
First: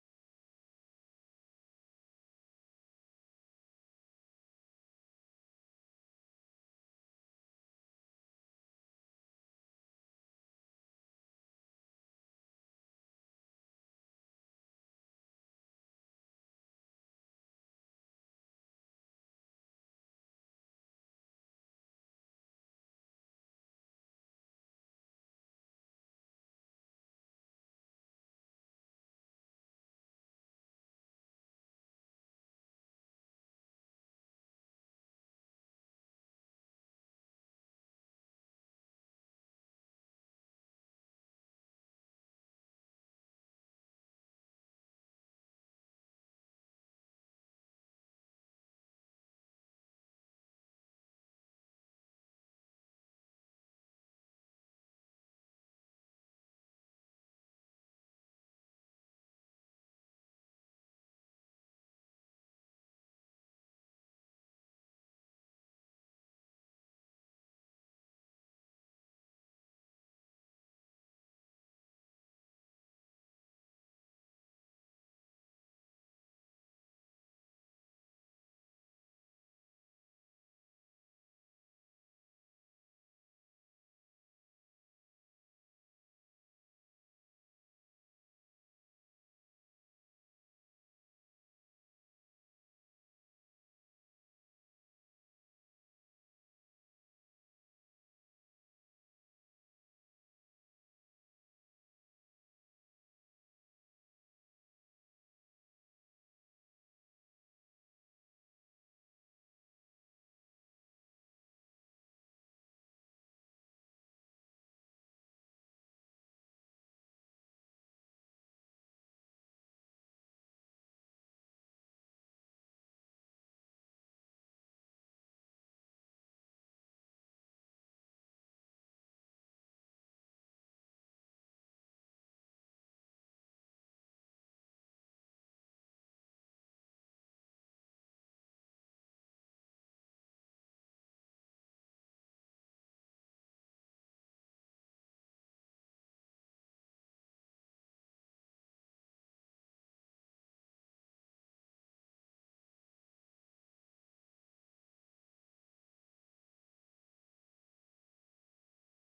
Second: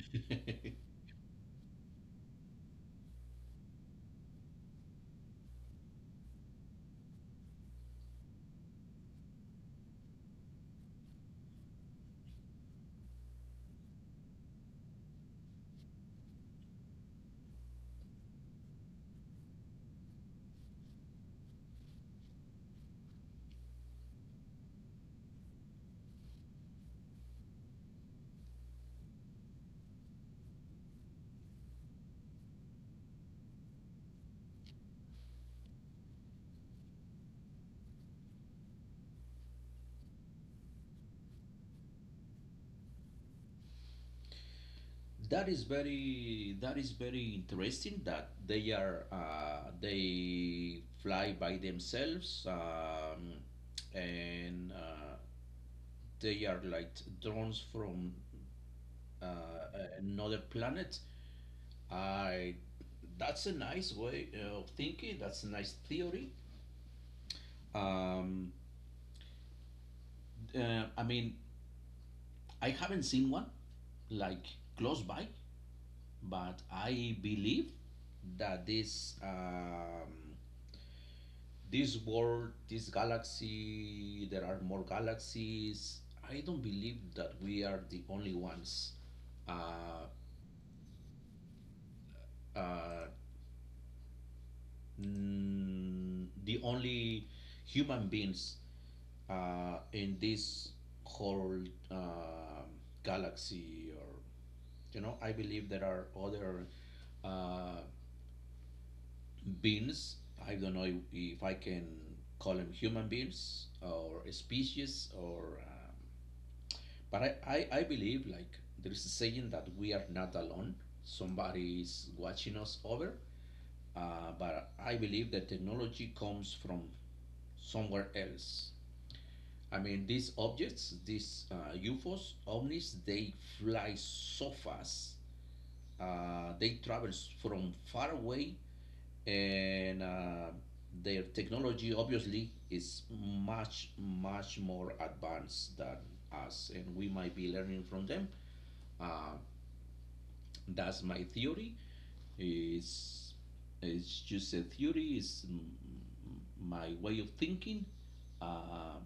[SPEAKER 1] [LAUGHS] That is very interesting, that they fly by themselves, and they are like drones from another planet. I That's a nice way of thinking. That's a nice theory. Um, I mean, I haven't seen one, like, close by, but I believe that this... This world, this galaxy, there are more galaxies. I don't believe that we are the only ones, uh, uh, the only human beings in this whole um galaxy. Or, you know, I believe there are other uh, beings. I don't know if I can call them human beings, or species, or... but I believe, like, there is a saying that we are not alone. Somebody is watching us over. But I believe that technology comes from somewhere else. I mean, these objects, these UFOs, ovnis, they fly so fast. They travel from far away, and their technology obviously is much, much more advanced than us, and we might be learning from them. Uh, That's my theory. It's, it's just a theory, it's my way of thinking. Uh,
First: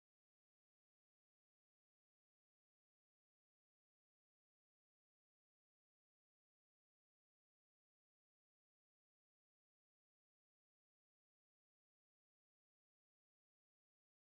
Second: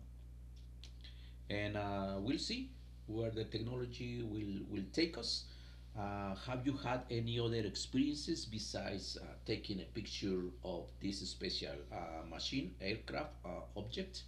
[SPEAKER 1] and we'll see where the technology will take us. Have you had any other experiences besides taking a picture of this special machine, aircraft, object,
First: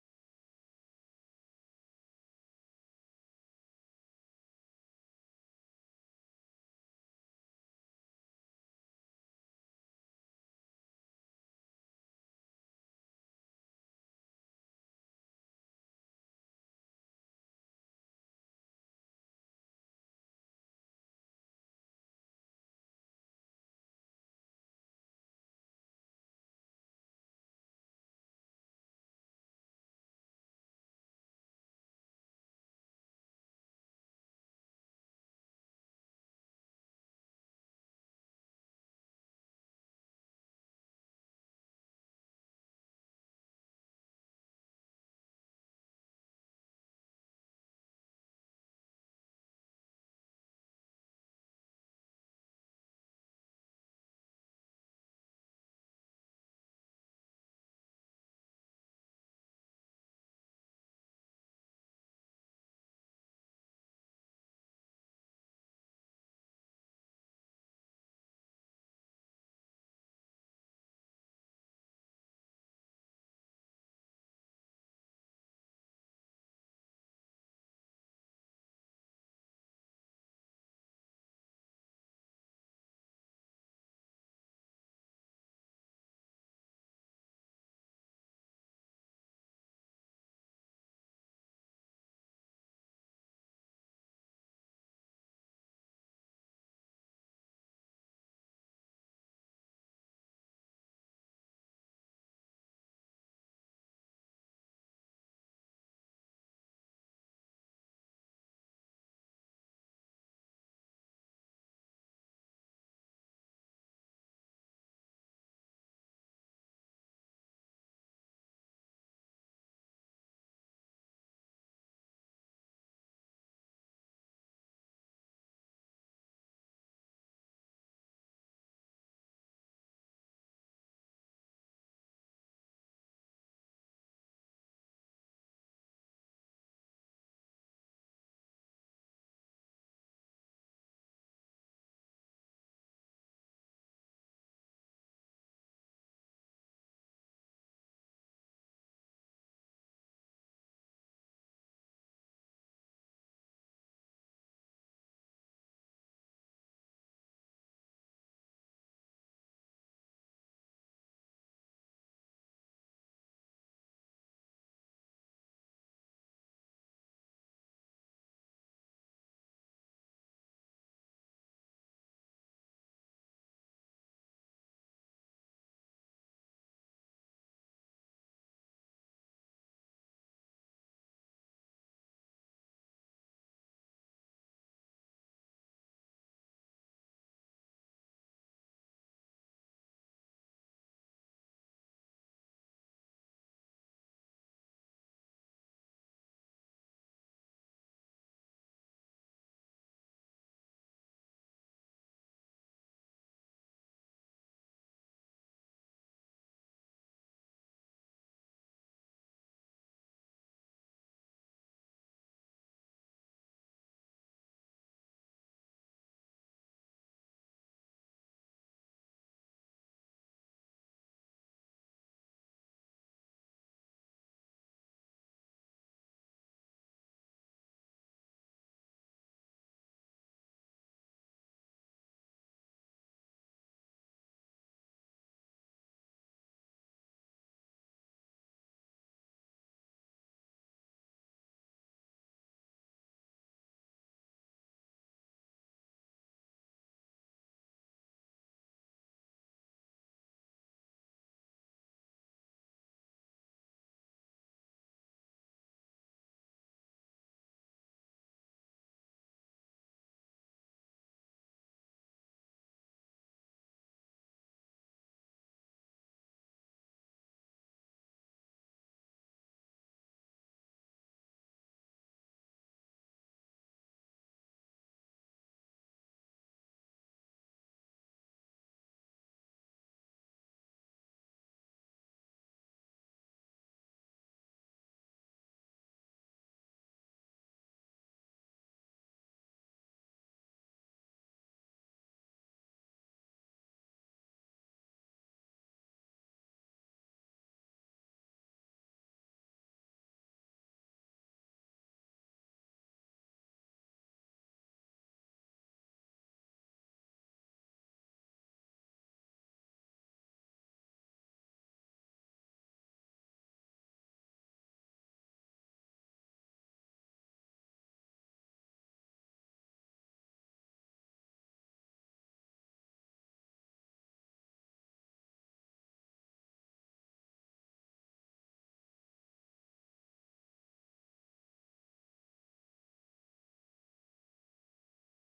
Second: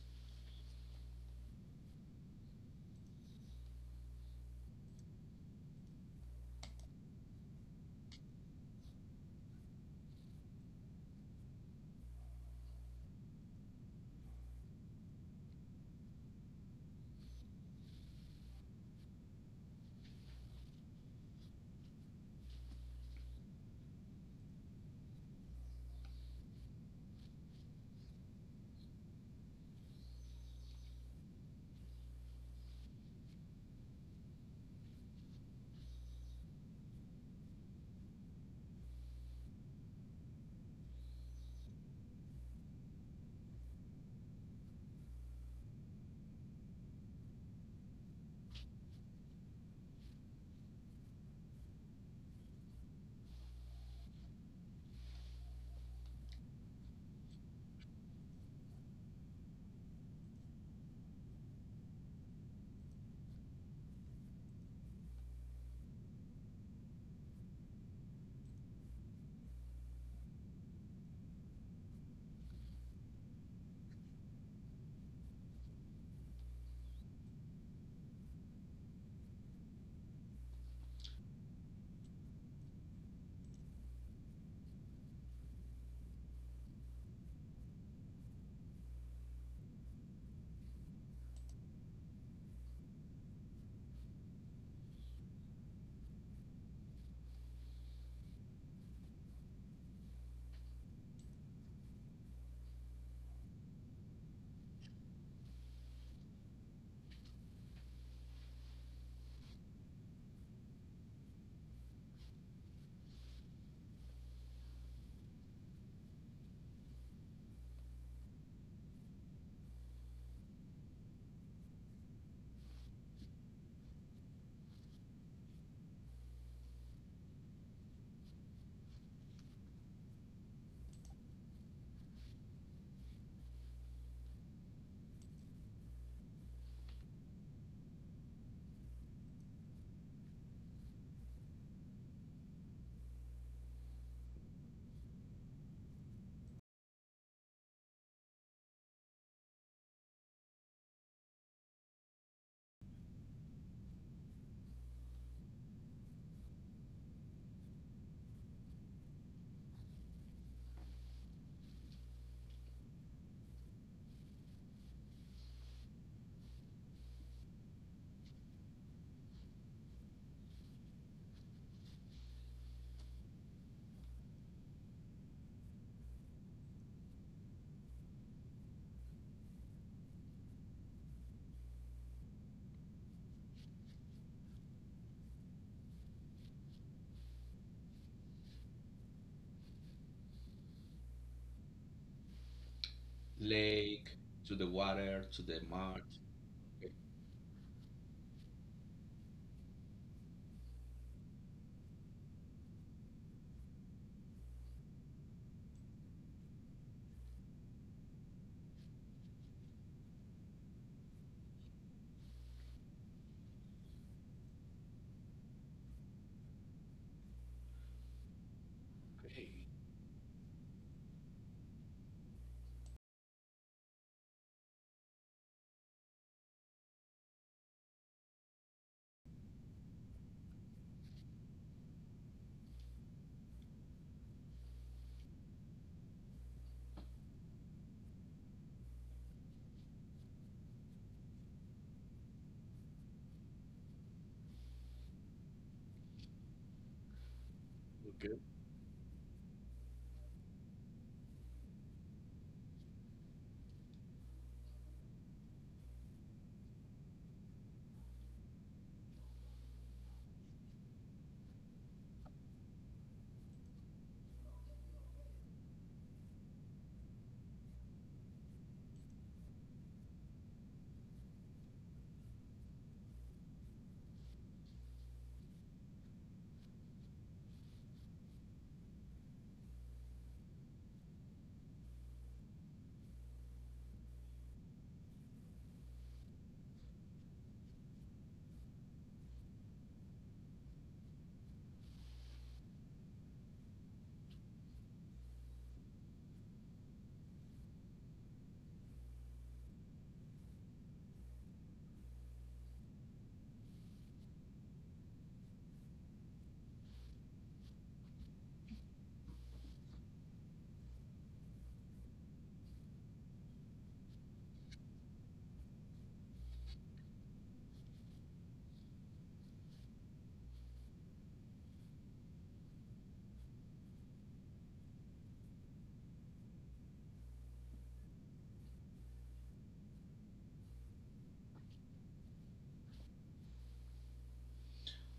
[SPEAKER 1] lake, to the water, to the mud?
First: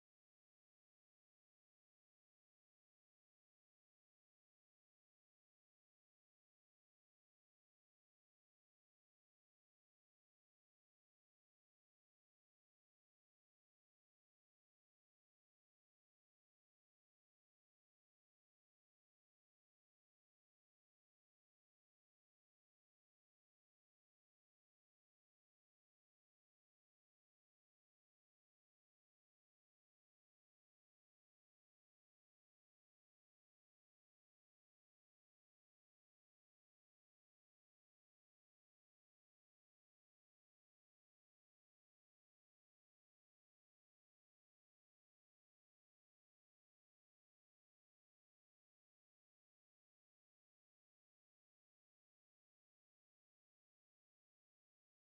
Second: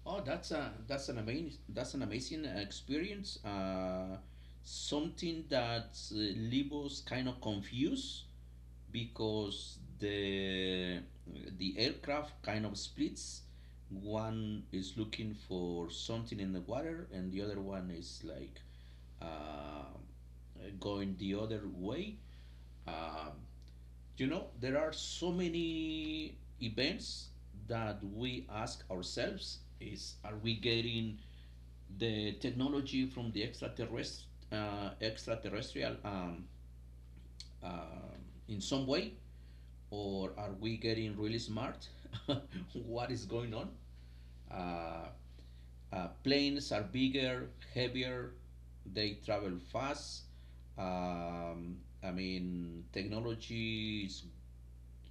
[SPEAKER 1] Oh, that's an amazing experience. Something that leave us kind of confused, because the aircraft kind of splits. One is looking for something in the water, and the other one is like uh, going the other way. Um, you know, there are so many events that we ask ourselves: Is are we getting the technology from the extraterrestrial, um in some way, or are we getting really smart? [LAUGHS] What is going on? Uh, Planes are bigger, heavier, they travel fast. Um, I mean, technology is,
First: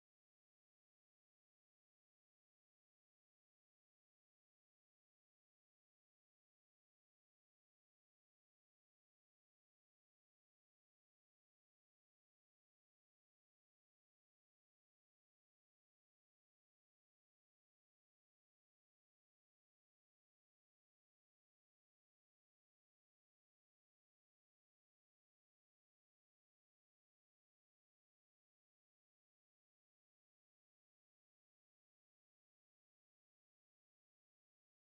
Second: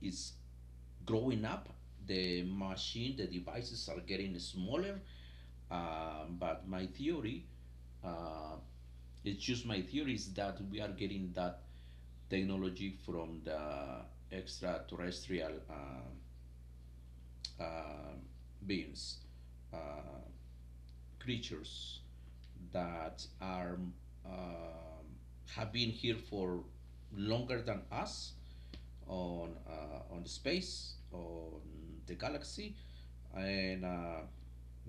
[SPEAKER 1] is growing up. The machine, the devices are getting smaller. But my theory, uh, it's just my theory, is that we are getting that technology from the extraterrestrial uh, beings, uh, creatures that are um, have been here for longer than us, on space, on the galaxy, and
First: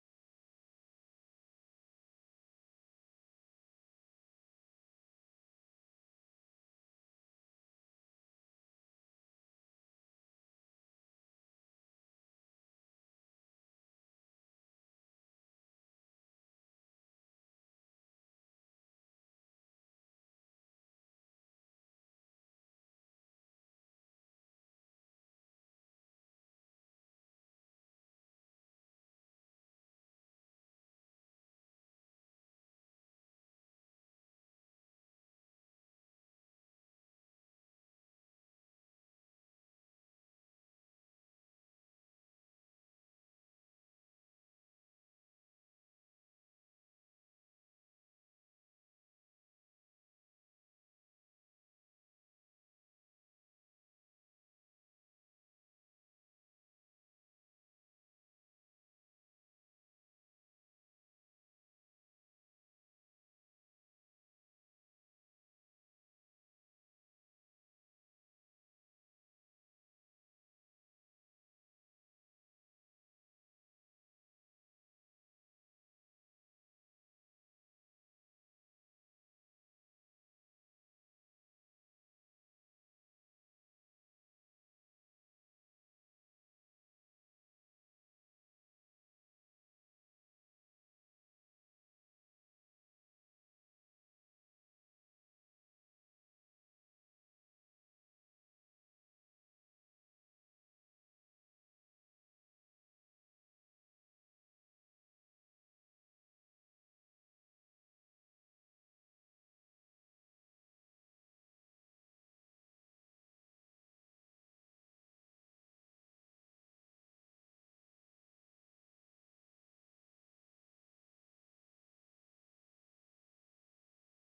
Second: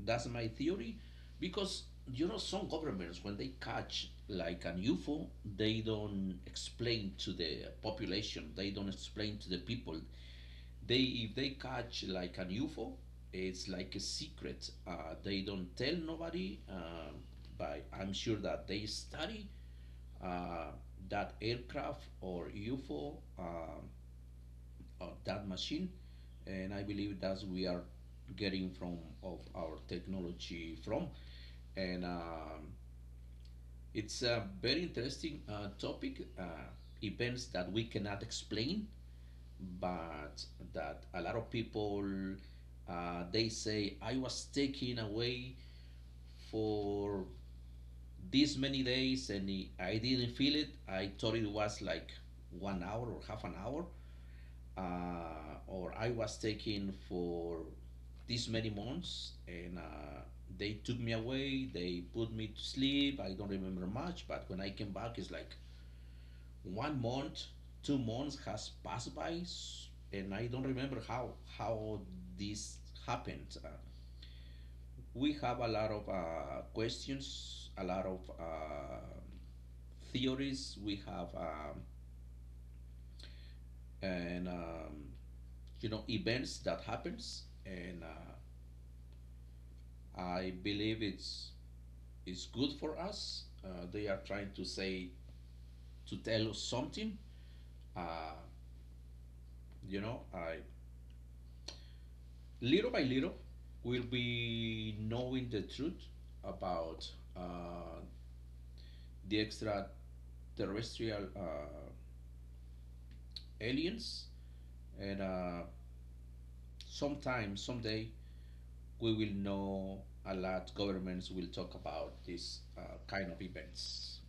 [SPEAKER 1] that's my theory, because, you know, some governments, when they catch like an UFO, they don't explain to the population, they don't explain to the people, they if they catch like an UFO, it's like a secret. They don't tell nobody. But I'm sure that they study uh, that aircraft or UFO, or that machine, and I believe that's we are getting from of our technology from, and it's a very interesting topic. Events that we cannot explain, but that a lot of people, they say, I was taken away for this many days, and I didn't feel it. I thought it was like one hour or half an hour, or I was taken for this many months, and they took me away. They put me to sleep. I don't remember much, but when I came back, it's like one month, 2 months has passed by, and I don't remember how this happened. We have a lot of questions, a lot of theories. We have, and, you know, events that happens, and I believe it's good for us. They are trying to tell us something. Uh, you know, I little by little, we'll be knowing the truth about uh, the extraterrestrial aliens, and sometime, someday, we will know a lot. Governments will talk about this kind of events.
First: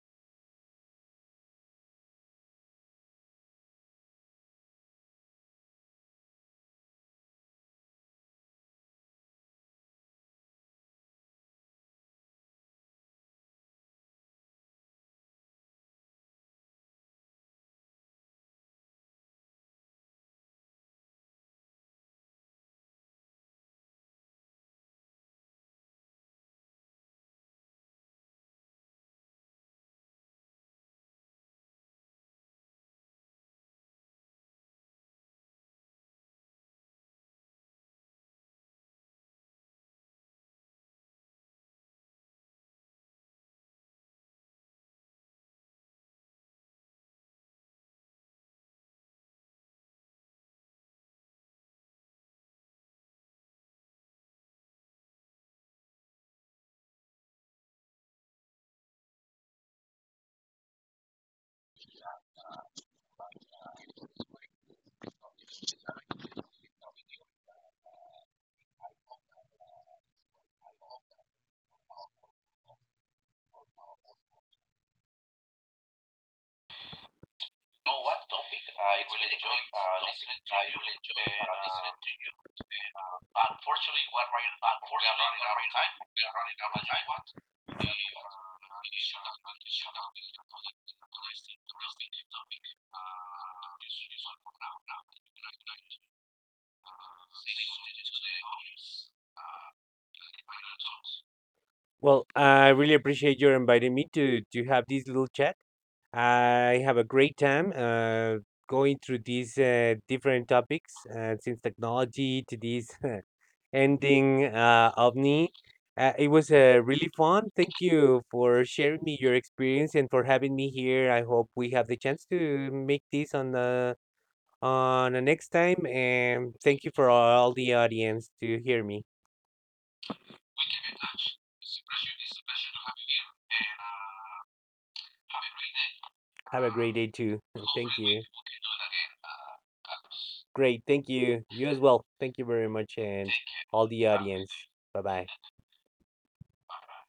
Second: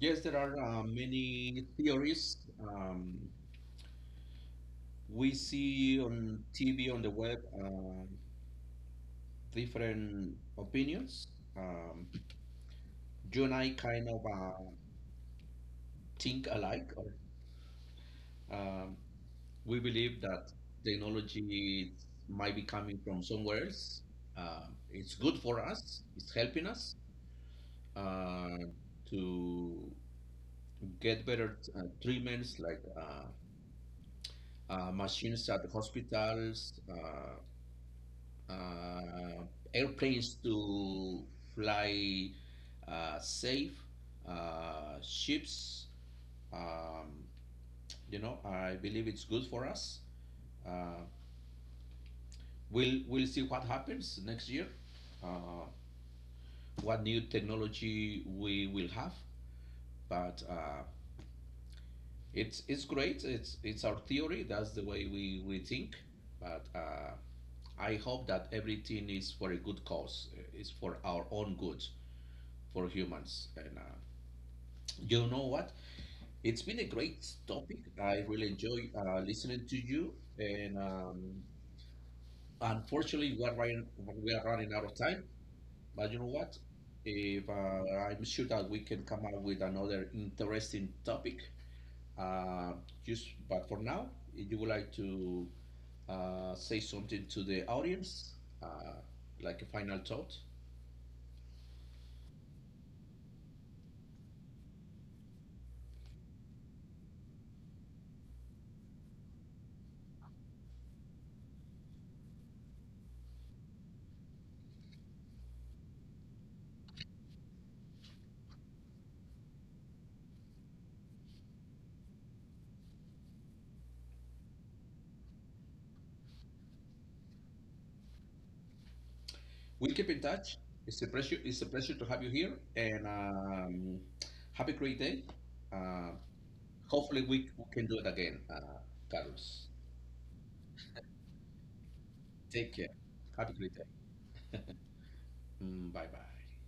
[SPEAKER 1] Yes, there are many theories. Um, we see on TV, on the web, different opinions. Um, you and I kind of think alike. Or, um, we believe that technology might be coming from somewhere else. It's good for us. It's helping us uh, to get better treatments, like machines at hospitals, uh, airplanes to fly safe, ships. Um, you know, I believe it's good for us. Uh, we'll see what happens next year, uh, what new technology we will have. But it's great. It's our theory. That's the way we think. But I hope that everything is for a good cause. It's for our own good, for humans. And you know what? It's been a great topic. I really enjoy listening to you. And unfortunately, we are running out of time. But you know what? If I'm sure that we can come up with another interesting topic. Uh, just but for now, if you would like to say something to the audience, uh, like a final thought.
[SPEAKER 2] Well, I really appreciate your inviting me to have this little chat. I have a great time going through these different topics, since technology to this [LAUGHS] ending OVNI. It was really fun. Thank you for sharing me your experience and for having me here. I hope we have the chance to make this on the next time. And thank you for all the audience to hear me.
[SPEAKER 1] We'll keep in touch. It's a pleasure. It's a pleasure to have you here, and have a great day. Uh,
[SPEAKER 2] Have a great day too.
[SPEAKER 1] Hopefully,
[SPEAKER 2] [LAUGHS] Thank
[SPEAKER 1] we
[SPEAKER 2] you.
[SPEAKER 1] can do it again, Carlos.
[SPEAKER 2] Great. Thank you. You as well. Thank you very much
[SPEAKER 1] Take
[SPEAKER 2] and
[SPEAKER 1] care.
[SPEAKER 2] all
[SPEAKER 1] Have a
[SPEAKER 2] the
[SPEAKER 1] great day.
[SPEAKER 2] audience. Bye bye.
[SPEAKER 1] Mm, bye bye.